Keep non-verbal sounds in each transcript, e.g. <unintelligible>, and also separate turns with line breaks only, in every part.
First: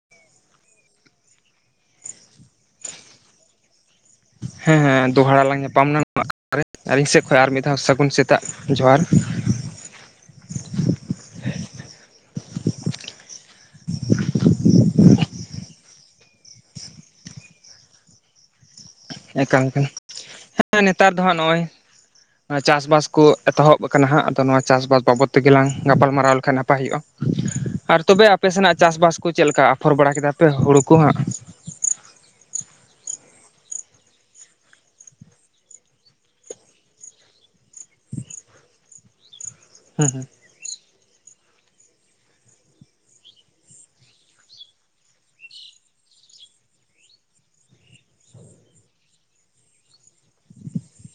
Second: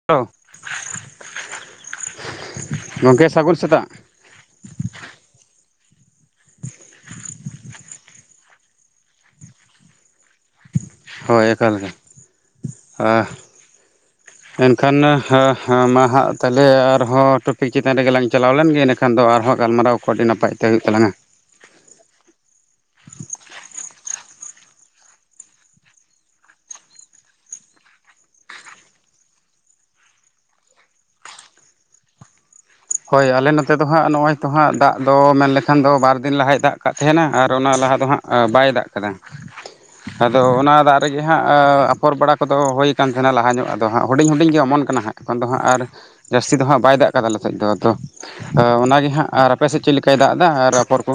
<unintelligible> ᱜᱚᱝᱠᱮ ᱥᱟᱹᱜᱩᱱ ᱥᱮᱛᱟᱜ᱾
ᱦᱮᱸ ᱫᱚᱦᱲᱟ ᱞᱟᱝ ᱧᱟᱯᱟᱢᱱᱟ <inaudible> ᱟᱹᱞᱤᱧ ᱥᱮᱫ ᱠᱷᱚᱡ ᱟᱨ ᱢᱤᱫ ᱫᱷᱟᱣ ᱥᱟᱹᱜᱩᱱ ᱥᱮᱛᱟᱜ ᱡᱚᱦᱟᱨ᱾
ᱦᱳᱭ ᱮᱠᱟᱞ ᱜᱮ ᱦᱟ ᱮᱱᱠᱷᱟᱱ ᱦᱟ ᱦᱟ ᱢᱟ ᱦᱟᱸᱜ ᱛᱟᱦᱞᱮ ᱟᱨᱦᱚᱸ ᱴᱚᱯᱤᱠ ᱪᱮᱛᱟᱱ ᱨᱮᱜᱮᱞᱟᱝ ᱪᱟᱞᱟᱣ ᱞᱮᱱᱜᱮ ᱤᱱᱟᱹ ᱠᱷᱟᱱ ᱫᱚ ᱟᱨᱦᱚᱸ
ᱮᱠᱟᱞ ᱮᱠᱟᱞ
ᱜᱟᱞᱢᱟᱨᱟᱣ ᱠᱚ ᱟᱹᱰᱤ ᱱᱟᱯᱟᱭ ᱛᱮ ᱦᱩᱭᱩᱜ ᱛᱟᱞᱟᱝᱼᱟ᱾
ᱱᱚᱜᱼᱚᱭ ᱟ ᱪᱟᱥᱵᱟᱥ ᱠᱚ ᱮᱛᱚᱦᱚᱵ ᱠᱟᱱᱟ ᱦᱟᱸᱜ ᱟᱫᱚ ᱱᱚᱣᱟ ᱪᱟᱥᱵᱟᱥ ᱵᱟᱵᱚᱫ ᱛᱮᱜᱮ ᱞᱟᱝ ᱜᱟᱯᱟᱞᱢᱟᱨᱟᱣ ᱞᱮᱠᱷᱟᱱ ᱱᱟᱯᱟᱭ ᱦᱩᱭᱩᱜᱼᱟ᱾ ᱟᱨ ᱛᱚᱵᱮ ᱟᱯᱮ ᱥᱮᱱᱟᱜ ᱪᱟᱥᱵᱟᱥ ᱠᱚ ᱪᱮᱫ ᱞᱮᱠᱟ ᱟᱯᱷᱚᱨ ᱵᱟᱲᱟ ᱠᱮᱫᱟ ᱯᱮ ᱦᱩᱲᱩ ᱠᱚ ᱦᱟᱸᱜ?
ᱦᱳᱭ ᱟᱞᱮ ᱱᱚᱛᱮ ᱫᱚ ᱦᱟᱸᱜ ᱱᱚᱜᱼᱚᱭ ᱛᱚ ᱦᱟᱸᱜ ᱫᱟᱜ ᱫᱚ ᱢᱮᱱ ᱞᱮᱠᱷᱟᱱ ᱫᱚ ᱵᱟᱨ ᱫᱤᱱ ᱞᱟᱦᱟᱭ ᱫᱟᱜ ᱠᱟᱜ ᱛᱟᱦᱮᱱᱟ᱾ ᱟᱨ ᱚᱱᱟ ᱞᱟᱦᱟ ᱫᱚ ᱦᱟᱸᱜ ᱼᱼ ᱟ ᱵᱟᱭ ᱫᱟᱜ ᱠᱟᱫᱟ
ᱦᱩᱸ ᱦᱩᱸ
ᱟᱫᱚ ᱚᱱᱟ ᱫᱟᱜ ᱼᱼ ᱛᱮᱜᱮ ᱦᱟᱸᱜ ᱟᱯᱷᱚᱨ ᱵᱟᱲᱟ ᱠᱚᱫᱚ ᱦᱳᱭᱠᱟᱱ ᱛᱟᱦᱮᱱᱟ᱾ ᱞᱟᱦᱟᱧᱚᱜ ᱟᱫᱚ ᱦᱟᱸᱜ ᱦᱩᱰᱤᱧ ᱦᱩᱰᱤᱧ ᱜᱮ ᱚᱢᱚᱱ ᱠᱟᱱᱟ ᱦᱟᱸᱜ᱾ ᱮᱠᱷᱚᱱ ᱫᱚ ᱦᱟᱸᱜ ᱟᱨ ᱼᱼ ᱡᱟᱹᱥᱛᱤ ᱫᱚ ᱦᱟᱸᱜ ᱵᱟᱭ ᱫᱟᱜ ᱠᱟᱫᱟ ᱞᱮ ᱥᱮᱡ ᱫᱚ ᱟᱫᱚ ᱚᱱᱟᱜᱤ ᱦᱟᱸᱜ ᱟᱨ ᱟᱯᱮᱥᱮᱫ ᱪᱮᱫ ᱞᱮᱠᱟᱭ ᱫᱟᱜ ᱫᱟ ᱟᱨ ᱟᱯᱚᱨ ᱠᱚ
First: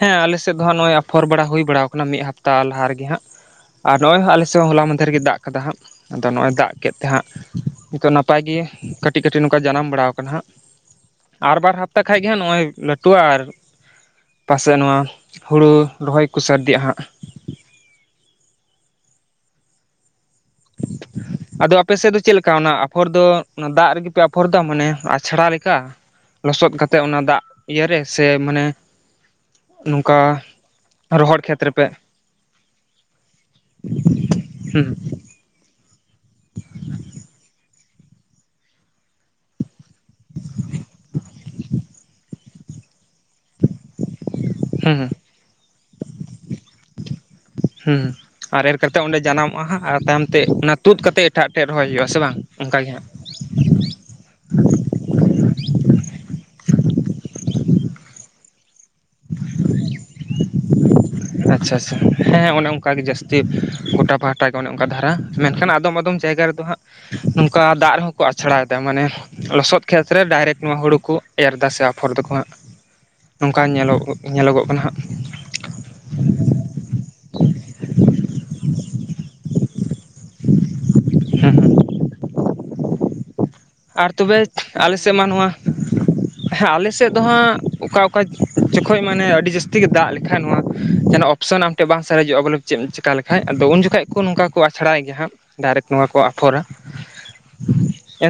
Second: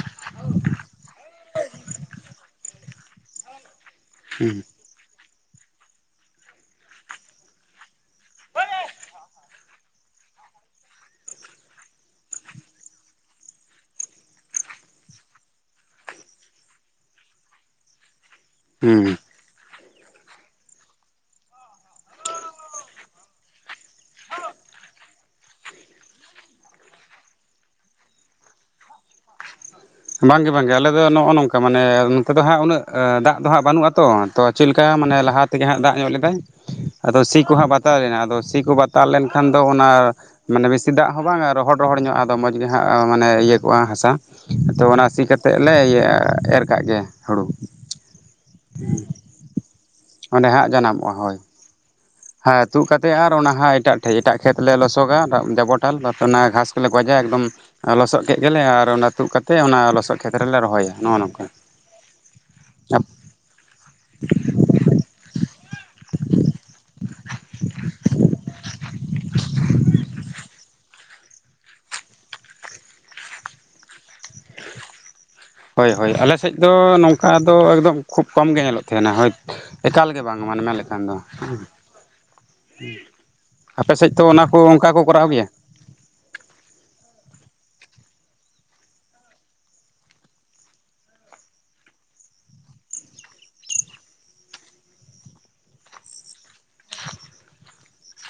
ᱦᱮᱸ ᱟᱞᱮᱥᱮᱫ ᱫᱚ ᱦᱟᱸᱜ ᱱᱚᱜᱚᱭ ᱟᱯᱷᱚᱨ ᱵᱟᱲᱟ ᱦᱩᱭ ᱵᱟᱲᱟ ᱠᱟᱱᱟ ᱢᱤᱫ ᱦᱟᱯᱛᱟ ᱞᱟᱦᱟ ᱨᱤᱜᱤ ᱦᱟᱸᱜ। ᱟᱨ ᱱᱚᱜ ᱚᱭ ᱦᱚ
ᱦᱮᱸ
ᱟᱞᱮᱥᱮᱫ ᱦᱚᱸ ᱦᱚᱞᱟ ᱢᱟᱦᱫᱷᱮᱨ ᱨᱮᱜᱮ ᱫᱟᱜ ᱠᱟᱫᱟ ᱦᱟᱸᱜ ᱟᱫᱚ ᱱᱚᱜ ᱚᱭ ᱫᱟᱜ ᱠᱮᱫ ᱛᱮ ᱦᱟᱸᱜ ᱱᱟᱯᱟᱭ ᱜᱮ ᱠᱟᱹᱴᱤᱡ ᱠᱟᱹᱴᱤᱡ ᱼᱼ ᱠᱟ ᱡᱟᱱᱟᱢ ᱵᱟᱲᱟᱣ ᱠᱟᱱᱟ ᱦᱟᱸᱜ ᱟᱨ ᱵᱟᱨ ᱦᱟᱯᱛᱟ ᱠᱷᱟᱡ ᱜᱮ ᱦᱟᱸᱜ ᱱᱚᱜᱼᱚᱭ ᱞᱟᱹᱴᱩᱼᱟ ᱟᱨ ᱯᱟᱥᱮᱫ ᱱᱚᱣᱟ ᱦᱩᱲᱩ ᱨᱚᱦᱚᱭ ᱠᱚ ᱥᱟᱨᱫᱤᱜᱼᱟ ᱦᱟᱸᱜ।
ᱦᱩᱸ <inaudible>
ᱟᱫᱚ ᱟᱯᱮ ᱥᱮᱫ ᱫᱚ ᱪᱮᱫ ᱞᱮᱠᱟ ᱚᱱᱟ ᱟᱯᱷᱚᱨ ᱫᱚ ᱚᱱᱟ ᱫᱟᱜ ᱨᱮᱜᱮᱯᱮ ᱟᱯᱷᱚᱨ ᱫᱟ ᱢᱟᱱᱮ ᱟᱪᱷᱲᱟ ᱞᱮᱠᱟ? ᱞᱚᱥᱚᱫ ᱠᱟᱛᱮᱜ ᱚᱱᱟ ᱫᱟᱜ ᱤᱭᱟᱹ ᱨᱮ ᱥᱮ ᱢᱟᱱᱮ ᱼᱼ
ᱵᱟᱝᱜᱮ ᱵᱟᱝᱜᱮ ᱟᱞᱮᱫᱚ ᱱᱚᱜᱼᱚ
ᱨᱚᱦᱚᱲ
ᱱᱚᱝᱠᱟ
ᱠᱷᱮᱛ
ᱢᱟᱱᱮ
ᱨᱮᱯᱮ
ᱱᱚᱛᱮ ᱫᱚ ᱦᱟᱸᱜ ᱩᱱᱟᱹᱜ ᱫᱟᱜ ᱫᱚ ᱦᱟᱸᱜ ᱵᱟᱹᱱᱩᱜᱼᱟᱛᱚ ᱛᱚ ᱪᱮᱫ ᱞᱮᱠᱟ
ᱦᱩᱸ
ᱢᱟᱱᱮ ᱞᱟᱦᱟᱛ ᱛᱮᱜᱮ ᱦᱟᱸᱜ ᱫᱟᱜ ᱧᱚᱜ ᱞᱮᱫᱟᱭ ᱟᱫᱚ ᱥᱤ ᱠᱚ ᱦᱟᱸᱜ ᱵᱟᱛᱟᱣ ᱞᱮᱱᱟ ᱟᱫᱚ ᱥᱤ ᱠᱚ ᱵᱟᱛᱟᱣ ᱞᱮᱱᱠᱷᱟᱱ ᱫᱚ ᱚᱱᱟ ᱼᱼ ᱢᱟᱱᱮ ᱵᱮᱥᱤ ᱫᱟᱜ ᱦᱚᱸ ᱵᱟᱝᱟ ᱨᱚᱦᱚᱲ ᱨᱚᱦᱚᱲ ᱧᱚᱜ ᱟᱫᱚ ᱢᱚᱸᱡᱽ ᱜᱮ ᱦᱟᱸᱜ ᱢᱟᱱᱮ ᱤᱭᱟᱹ ᱠᱚᱜᱼᱟ ᱦᱟᱸᱥᱟ। ᱟᱫᱚ ᱚᱱᱟ
ᱦᱩᱸ
ᱥᱤ ᱠᱟᱛᱮᱜ ᱞᱮ ᱮᱨ ᱠᱟᱜ ᱜᱮ ᱦᱩᱲᱩ।
ᱦᱩᱸ ᱟᱨ ᱮᱨ ᱠᱟᱛᱮᱫ ᱚᱸᱰᱮ ᱡᱟᱱᱟᱢᱚᱜᱼᱟ ᱟᱨ ᱛᱟᱭᱚᱢ ᱛᱮ
ᱚᱸᱰᱮ ᱦᱟᱸᱜ
ᱚᱱᱟ ᱛᱩᱫ
ᱡᱟᱱᱟᱢᱚᱜᱼᱟ
ᱠᱟᱛᱮ
ᱦᱳᱭ
ᱮᱴᱟᱜ ᱮᱴᱮᱡ ᱨᱚᱦᱚᱭ ᱦᱩᱭᱩᱜᱼᱟ ᱥᱮ ᱵᱟᱝ?
ᱦᱮᱸ
ᱚᱱᱠᱟᱜ
ᱛᱩᱜ
ᱜᱮ ᱦᱟᱸᱜ
ᱠᱟᱛᱮ ᱟᱜ ᱚᱱᱟ ᱦᱟᱜ ᱮᱴᱟᱜ ᱴᱷᱮᱡ ᱮᱴᱟᱜ ᱠᱷᱮᱛ ᱞᱮ ᱞᱚᱥᱚᱜᱟ ᱡᱟᱵᱚᱴᱟ ᱚᱱᱟ ᱜᱷᱟᱥ ᱠᱚᱞᱮ ᱜᱚᱡᱟ ᱮᱠᱫᱚᱢ ᱞᱚᱥᱚᱜ ᱠᱮᱜ ᱜᱮᱞᱮ ᱟᱨ ᱚᱱᱟ ᱛᱩᱫ ᱠᱟᱛᱮᱫ ᱚᱱᱟ ᱞᱚᱥᱚᱫ ᱠᱷᱮᱛ ᱨᱮᱞᱮ ᱨᱚᱦᱚᱭᱟ ᱱᱚᱜᱼᱚ ᱱᱚᱝᱠᱟ
ᱟᱪᱪᱷᱟ ᱟᱪᱪᱷᱟ ᱦᱮᱸ ᱚᱱᱮ ᱚᱝᱠᱟ ᱜᱮ ᱡᱟᱹᱥᱛᱤ ᱜᱚᱴᱟ ᱯᱟᱦᱴᱟ ᱚᱱᱮ ᱚᱝᱠᱟ ᱫᱷᱟᱨᱟ ᱢᱮᱱᱠᱷᱟᱱ ᱟᱫᱚᱢ ᱟᱫᱚᱢ ᱡᱟᱭᱜᱟ ᱨᱮᱫᱚ ᱦᱟᱸᱜ ᱱᱚᱝᱠᱟ ᱫᱟᱜ ᱨᱮᱦᱚᱸ ᱠᱚ ᱟᱪᱷᱲᱟ ᱭᱮᱫᱟ ᱢᱟᱱᱮ ᱞᱚᱥᱚᱫ ᱠᱷᱮᱛ ᱨᱮ ᱰᱟᱭᱨᱮᱠᱴ ᱱᱚᱣᱟ ᱦᱩᱲᱩ ᱠᱩ ᱮᱨ ᱮᱫᱟ ᱥᱮ ᱟᱯᱷᱚᱨ ᱫᱟᱠᱚ ᱦᱟᱸᱜ ᱱᱚᱝᱠᱟ ᱧᱮᱞᱚᱜ ᱧᱮᱞᱚᱜᱚᱜ ᱠᱟᱱᱟ ᱦᱟᱸᱜ
ᱦᱳᱭ ᱦᱳᱭ ᱟᱞᱮᱥᱮᱡ ᱫᱚ ᱱᱚᱝᱠᱟ ᱫᱚ ᱮᱠᱫᱚᱢ ᱠᱷᱩᱵ ᱠᱚᱢ ᱜᱮ ᱧᱮᱞᱚᱜ ᱛᱷᱮᱱᱟ ᱦᱳᱭ ᱮᱠᱟᱞ ᱜᱮ ᱵᱟᱝ ᱢᱟᱱᱮ ᱢᱮᱱ ᱞᱮᱠᱷᱟᱱ ᱫᱚ
ᱦᱩᱸ ᱦᱩᱸ
ᱟᱯᱮ ᱥᱮᱡ
ᱟᱨ
ᱛᱚ ᱚᱱᱟ
ᱛᱚᱵᱮ
ᱠᱩ ᱚᱝᱠᱟ
ᱟᱞᱮ
ᱠᱩ
ᱥᱮᱫ ᱢᱟ
ᱠᱚᱨᱟᱣ ᱜᱮᱭᱟ
ᱱᱚᱣᱟ ᱦᱮᱸ ᱟᱞᱮᱥᱮᱫ ᱫᱚ ᱦᱟᱸᱜ ᱚᱠᱟ ᱚᱠᱟ ᱡᱚᱠᱷᱚᱡ ᱢᱟᱱᱮ ᱟᱹᱰᱤ ᱡᱟᱹᱥᱛᱤ ᱜᱮ ᱫᱟᱜ ᱞᱮᱠᱷᱟ ᱱᱚᱣᱟ ᱡᱮᱱᱚ ᱚᱯᱥᱮᱱ ᱟᱢ ᱴᱷᱮ ᱵᱟᱝ ᱥᱟᱨᱮᱡᱚᱟ ᱵᱚᱞᱮ ᱪᱮᱢ ᱪᱤᱠᱟ ᱞᱮᱠᱷᱟᱡ ᱟᱫᱚ ᱩᱱ ᱡᱚᱠᱷᱡ ᱠᱚ ᱱᱚᱝᱠᱟ ᱠᱚ ᱟᱪᱷᱲᱟᱭ ᱜᱮᱭᱟ ᱦᱟᱸᱜ ᱰᱟᱭᱨᱮᱠᱴ ᱱᱚᱣᱟ ᱠᱚ ᱟᱯᱷᱚᱨᱟ
<inaudible>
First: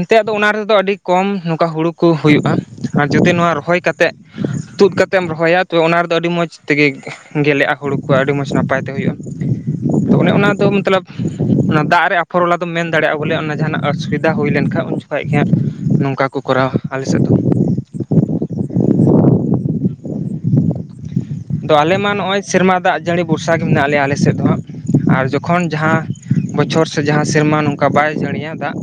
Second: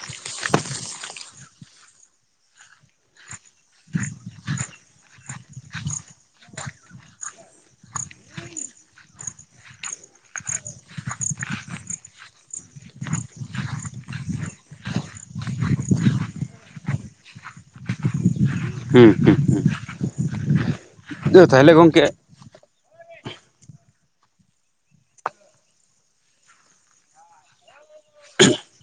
ᱛᱮ ᱟᱫᱚ ᱚᱱᱟ ᱨᱮᱫᱚ ᱟᱹᱰᱤ ᱠᱚᱢ ᱱᱚᱠᱟ ᱦᱩᱲᱩ ᱠᱩ ᱦᱩᱭᱩᱜ-ᱟ ᱟᱨ ᱡᱩᱫᱤ ᱱᱚᱣᱟ ᱨᱚᱦᱚᱭ ᱠᱟᱛᱮᱜ ᱛᱩᱫ ᱠᱟᱛᱮᱢ ᱨᱚᱦᱚᱭᱟ ᱛᱚ ᱚᱱᱟ ᱨᱮᱫᱚ ᱟᱹᱰᱤ ᱢᱚᱡᱽ ᱛᱤᱜᱤ ᱜᱮᱞᱮᱟ ᱦᱩᱲᱩ ᱠᱚ ᱟᱹᱰᱤ ᱢᱚᱪ ᱱᱟᱯᱟᱭ ᱛᱮ ᱦᱩᱭᱩᱜ-ᱟ ᱚᱱᱮ ᱚᱱᱟ ᱫᱚ ᱢᱚᱛᱞᱚᱵ ᱚᱱᱟ ᱫᱟᱜ ᱨᱮ ᱟᱯᱷᱚᱨ ᱚᱞᱟ ᱫᱚᱢ ᱢᱮᱱ ᱫᱟᱲᱮᱜ-ᱟ ᱵᱚᱞᱮ ᱚᱱᱟ ᱡᱟᱦᱟᱱᱟᱜ ᱚᱥᱩᱵᱤᱫᱷᱟ ᱦᱩᱭ ᱞᱮᱱᱠᱷᱟ ᱩᱱ ᱠᱷᱟᱡ ᱜᱮ ᱦᱟᱸᱜ ᱱᱚᱝᱠᱟ ᱠᱚ ᱠᱚᱨᱟᱣᱟ ᱟᱞᱮᱥᱮᱫ ᱫᱚ
ᱦᱩᱸ ᱦᱩᱸ ᱦᱩᱸ <unintelligible>
ᱫᱚ ᱟᱞᱮ ᱢᱟ ᱱᱚᱜ-ᱚᱭ ᱥᱮᱨᱢᱟ ᱫᱟᱜ ᱡᱟᱹᱲᱤ ᱵᱚᱨᱥᱟ ᱜᱮ ᱢᱮᱱᱟᱜ ᱞᱮᱭᱟ ᱟᱞᱮ ᱥᱮᱫ ᱫᱚ ᱦᱟᱸᱜ ᱟᱨ ᱡᱚᱠᱷᱚᱱ ᱡᱟᱦᱟᱸ ᱵᱚᱪᱷᱚᱨ ᱥᱮ ᱡᱟᱦᱟᱸ ᱥᱮᱨᱢᱟ ᱱᱚᱝ ᱠᱟ ᱵᱟᱭ ᱡᱟᱹᱲᱤᱭᱟ ᱫᱟᱜ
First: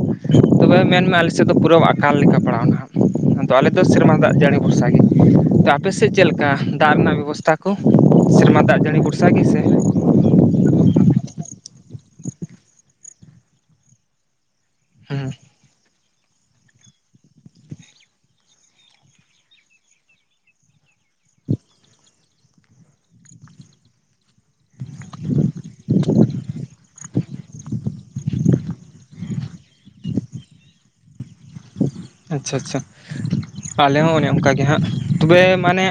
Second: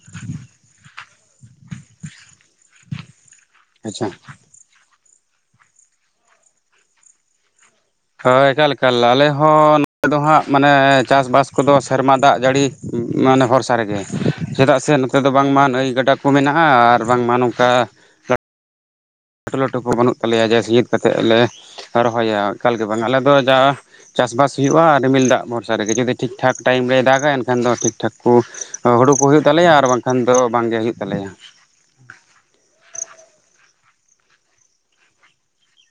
ᱛᱚᱵᱮ ᱢᱮᱱᱢᱮ ᱟᱞᱮᱥᱮᱫ ᱫᱚ ᱯᱩᱨᱟᱹ ᱟᱠᱟᱞ ᱞᱮᱠᱟ ᱯᱟᱲᱟᱣ ᱱᱟ ᱦᱟᱜ ᱟᱫᱚ ᱟᱞᱮ ᱫᱚᱚ
ᱟᱪᱪᱷᱟ
ᱥᱮᱨᱢᱟ ᱫᱟᱜ ᱡᱟᱹᱲᱤ ᱵᱷᱚᱨᱥᱟ ᱜᱮ ᱛᱟ ᱟᱯᱮ ᱥᱮᱫ ᱪᱮᱞᱠᱟ ᱫᱟᱜ ᱨᱮᱱᱟᱜ ᱵᱮᱵᱚᱥ ᱛᱟᱠᱚ
ᱦᱳᱭ ᱮᱠᱟᱞ ᱮᱠᱟᱮ ᱟᱞᱮ ᱦᱚᱸ ᱱᱚᱰᱮ ᱫᱚ ᱦᱟᱸᱜ ᱢᱟᱱᱮ ᱪᱟᱥ ᱵᱟᱥ ᱠᱚᱫᱚ ᱥᱮᱨᱢᱟ ᱫᱟᱜ ᱡᱟᱹᱲᱤ ᱢᱟᱱᱮ ᱵᱷᱚᱨᱥᱟ ᱨᱮᱜᱮ ᱪᱮᱫᱟᱜ ᱥᱮ ᱱᱚᱛᱮ
ᱦᱩᱸ
ᱫᱚ ᱵᱟᱝᱢᱟ ᱱᱟᱹᱭ ᱜᱟᱰᱟ ᱠᱚ ᱢᱮᱱᱟ-ᱟ ᱟᱨ ᱵᱟᱝᱢᱟ ᱱᱚᱝᱠᱟ ᱞᱟᱹᱴᱩ ᱞᱟᱹᱴᱩ ᱠᱚ ᱵᱟᱹᱱᱩᱜ ᱛᱟᱞᱮᱭᱟ ᱡᱮ ᱥᱤᱭᱟᱹᱛ ᱠᱟᱛᱮ ᱞᱮ ᱨᱚᱦᱚᱭᱟ ᱮᱠᱟᱞ ᱜᱮ ᱵᱟᱝ ᱟᱞᱮᱫ ᱫᱚ ᱡᱟ ᱪᱟᱥ ᱵᱟᱥ ᱦᱩᱭᱩ-ᱟ ᱟᱨ ᱨᱤᱢᱤᱞ ᱫᱟᱜ ᱵᱷᱚᱨᱥᱟ ᱨᱮᱜᱮ ᱡᱩᱫᱤ ᱴᱷᱤᱠ ᱴᱷᱟᱠ ᱴᱟᱭᱤᱢ ᱨᱮᱭ ᱫᱟᱜᱟ ᱮᱱᱠᱷᱟᱱ ᱫᱚ ᱴᱷᱤᱠ ᱴᱷᱟᱠ ᱠᱩ ᱦᱩᱲᱩ ᱠᱩ ᱦᱩᱭᱩᱜ ᱛᱟᱞᱮᱭᱟ ᱟᱨ ᱵᱟᱝᱠᱷᱟᱱ ᱫᱚ ᱵᱟᱝᱜᱮ ᱦᱩᱭᱩᱜ ᱛᱟᱞᱮᱭᱟ
ᱟᱪᱪᱷᱟ ᱟᱪᱪᱷᱟ ᱟᱞᱮ ᱦᱚᱸ ᱚᱱᱮ ᱚᱝᱠᱟ ᱜᱮ ᱦᱟᱸᱜ ᱛᱚᱵᱮ ᱢᱟᱱᱮ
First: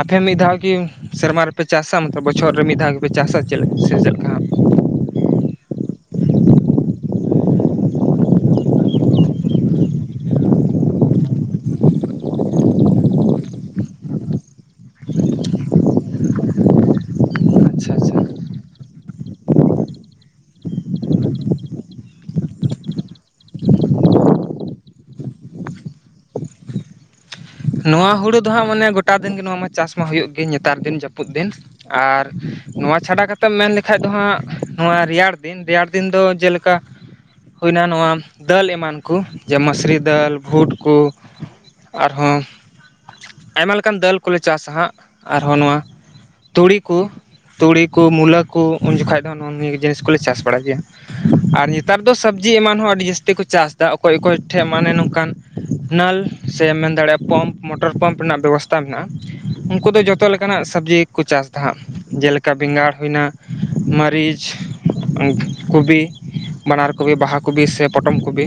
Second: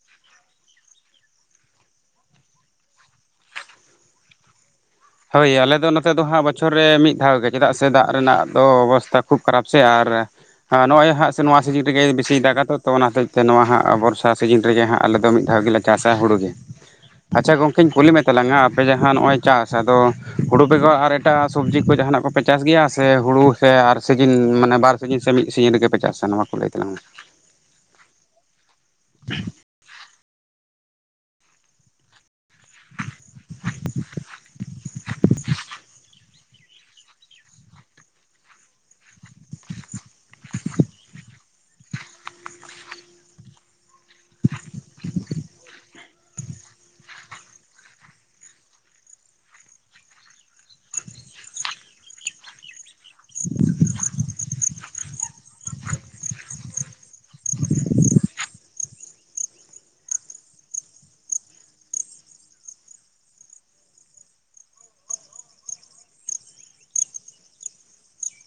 ᱟᱯᱮ ᱢᱤᱫ ᱫᱷᱟᱣ ᱠᱤ ᱥᱮᱨᱢᱟ ᱨᱮ ᱯᱮ ᱪᱟᱥᱟ ᱢᱚᱛᱞᱚᱵ ᱵᱚᱪᱷᱚᱨ ᱨᱮ ᱢᱤᱫ ᱫᱷᱟᱣ ᱜᱮ ᱯᱮ ᱪᱟᱥᱟ ᱥᱮ ᱪᱮᱫ ᱞᱮᱠᱟ ᱦᱟᱸᱜ
ᱦᱳᱭ ᱟᱞᱮ ᱫᱚ ᱱᱚᱛᱮ ᱫᱚ ᱦᱟᱜ ᱵᱚᱪᱷᱚᱨ ᱨᱮ ᱢᱤᱫ ᱫᱷᱟᱣ ᱜᱮ ᱪᱮᱫᱟᱜ ᱥᱮ ᱫᱟᱜ ᱨᱮᱱᱟᱜ ᱫᱚ ᱚᱵᱚᱥᱛᱷᱟ ᱠᱷᱩᱵ ᱠᱷᱟᱨᱟᱯ ᱥᱮ ᱟᱨ ᱱᱚᱜ-ᱚᱭ ᱦᱟᱜ ᱥᱮ ᱱᱚᱣᱟ ᱥᱤᱡᱤᱱ ᱨᱮᱜᱮᱭ ᱵᱤᱥᱤᱭ ᱫᱟᱜᱟᱛᱚ ᱚᱱᱟ ᱦᱚᱛᱮᱡᱛᱮ ᱱᱚᱣᱟ ᱦᱟᱸᱜ ᱵᱚᱨᱥᱟ ᱥᱤᱡᱤᱱ ᱨᱮᱜᱮ ᱦᱟᱸᱜ ᱟᱞᱮᱫᱚ ᱢᱤᱫᱷᱟᱣ ᱜᱮᱞᱮ ᱪᱟᱥᱟ ᱦᱩᱲᱩᱜ ᱜᱤ ᱟᱪᱪᱷᱟ ᱜᱚᱝᱠᱮᱧ ᱠᱩᱞᱤ ᱢᱮ ᱛᱟᱞᱟᱝᱟ ᱟᱯᱮ ᱡᱟᱦᱟᱸ ᱱᱚᱜᱚᱭ ᱪᱟᱥ ᱟᱫᱚ ᱦᱩᱲᱩ ᱵᱮᱜᱚᱨ ᱟᱨ ᱮᱴᱟᱜ ᱥᱚᱵᱽᱡᱤ ᱠᱚ ᱡᱟᱦᱟᱱᱟᱜ ᱠᱚᱯᱮ ᱪᱟᱥ ᱜᱮᱭᱟ ᱥᱮ ᱦᱩᱲᱩ ᱥᱮ ᱟᱨ ᱥᱤᱡᱤᱱ ᱢᱟᱱᱮ ᱵᱟᱨ ᱥᱤᱡᱤᱱ ᱥᱮ ᱢᱤᱫ ᱥᱤᱡᱤᱱ ᱨᱮᱜᱮ ᱯᱮ ᱪᱟᱥᱟ ᱱᱚᱣᱟ ᱠᱚ ᱞᱟᱹᱭ ᱛᱟᱞᱟᱝ ᱢᱮ
ᱱᱚᱣᱟ ᱦᱩᱲᱩ ᱫᱚ ᱦᱟᱸᱜ ᱢᱟᱱᱮ ᱜᱚᱴᱟ ᱫᱤᱱ ᱜᱮ ᱱᱚᱣᱟ ᱢᱟ ᱪᱟᱥ ᱢᱟ ᱦᱩᱭᱩᱜ ᱜᱮ ᱱᱮᱛᱟᱨ ᱫᱤᱱ ᱡᱟᱹᱯᱩᱫ ᱫᱤᱱ ᱟᱨ ᱱᱚᱣᱟ ᱪᱷᱟᱰᱟ ᱠᱟᱛᱮᱢ ᱢᱮᱱ ᱞᱮᱠᱷᱟᱡ ᱫᱚ ᱦᱟᱸᱜ ᱱᱚᱣᱟ ᱨᱮᱭᱟᱲ ᱫᱤᱱ ᱨᱮᱭᱟᱲ ᱫᱤᱱ ᱫᱚ ᱡᱮᱞᱮᱠᱟ ᱦᱩᱭᱱᱟ ᱱᱚᱣᱟ ᱫᱟᱹᱞ ᱮᱢᱟᱱ ᱠᱚ ᱡᱮ ᱢᱟᱹᱥᱨᱤ ᱫᱟᱹᱞ ᱵᱷᱩᱴ ᱠᱩ ᱟᱨᱦᱚᱸ ᱟᱭᱢᱟ ᱞᱮᱠᱟᱱ ᱫᱟᱹᱞ ᱠᱚᱞᱮ ᱪᱟᱥᱟ ᱦᱟᱸᱜ ᱟᱨᱦᱚᱸ ᱱᱚᱣᱟ ᱛᱩᱲᱤ ᱠᱩ ᱛᱩᱲᱤ ᱠᱩ ᱢᱩᱞᱟᱹ ᱠᱩ ᱩᱱ ᱡᱚᱠᱷᱟᱡ ᱫᱚ ᱦᱟᱸᱜ ᱱᱚ ᱱᱤᱭᱟᱹ ᱡᱤᱱᱤᱥ ᱠᱩᱞᱮ ᱪᱟᱥ ᱵᱟᱲᱟᱭ ᱜᱮᱭᱟ ᱟᱨ ᱧᱮᱛᱟᱨ ᱫᱚ ᱥᱚᱵᱽᱡᱤ ᱮᱢᱟᱱ ᱦᱚᱸ ᱟᱹᱰᱤ ᱡᱟᱹ ᱡᱟᱹᱥᱛᱤ ᱠᱚ ᱪᱟᱥ ᱫᱟ ᱚᱠᱚᱭ ᱚᱠᱚᱭ ᱴᱷᱮ ᱢᱟᱱᱮ ᱱᱚᱝᱠᱟᱱ ᱱᱟᱹᱞ ᱥᱮ ᱢᱮᱱ ᱫᱟᱲᱮᱟ ᱯᱟᱢᱯ ᱢᱚᱴᱚᱨ ᱯᱟᱢᱯ ᱨᱮᱱᱟᱜ ᱵᱮᱵᱚᱥ ᱛᱟ ᱢᱮᱱᱟᱜ ᱼᱟ ᱩᱱᱠᱩ ᱫᱚ ᱡᱚᱛᱚ ᱞᱮᱠᱟᱱᱟᱜ ᱥᱟᱵᱽᱡᱤ ᱠᱩ ᱪᱟᱥᱫᱟ ᱦᱟᱸᱜ ᱡᱮᱞᱮᱠᱟ ᱵᱮᱸᱜᱟᱲ ᱦᱩᱭᱱᱟ ᱢᱟᱹᱨᱤᱪ᱾ ᱠᱩᱵᱤ ᱵᱟᱱᱟᱨ ᱠᱩᱵᱤ ᱵᱟᱦᱟ ᱠᱩᱵᱤ ᱥᱮ ᱯᱚᱴᱚᱢ ᱠᱩᱵᱤ᱾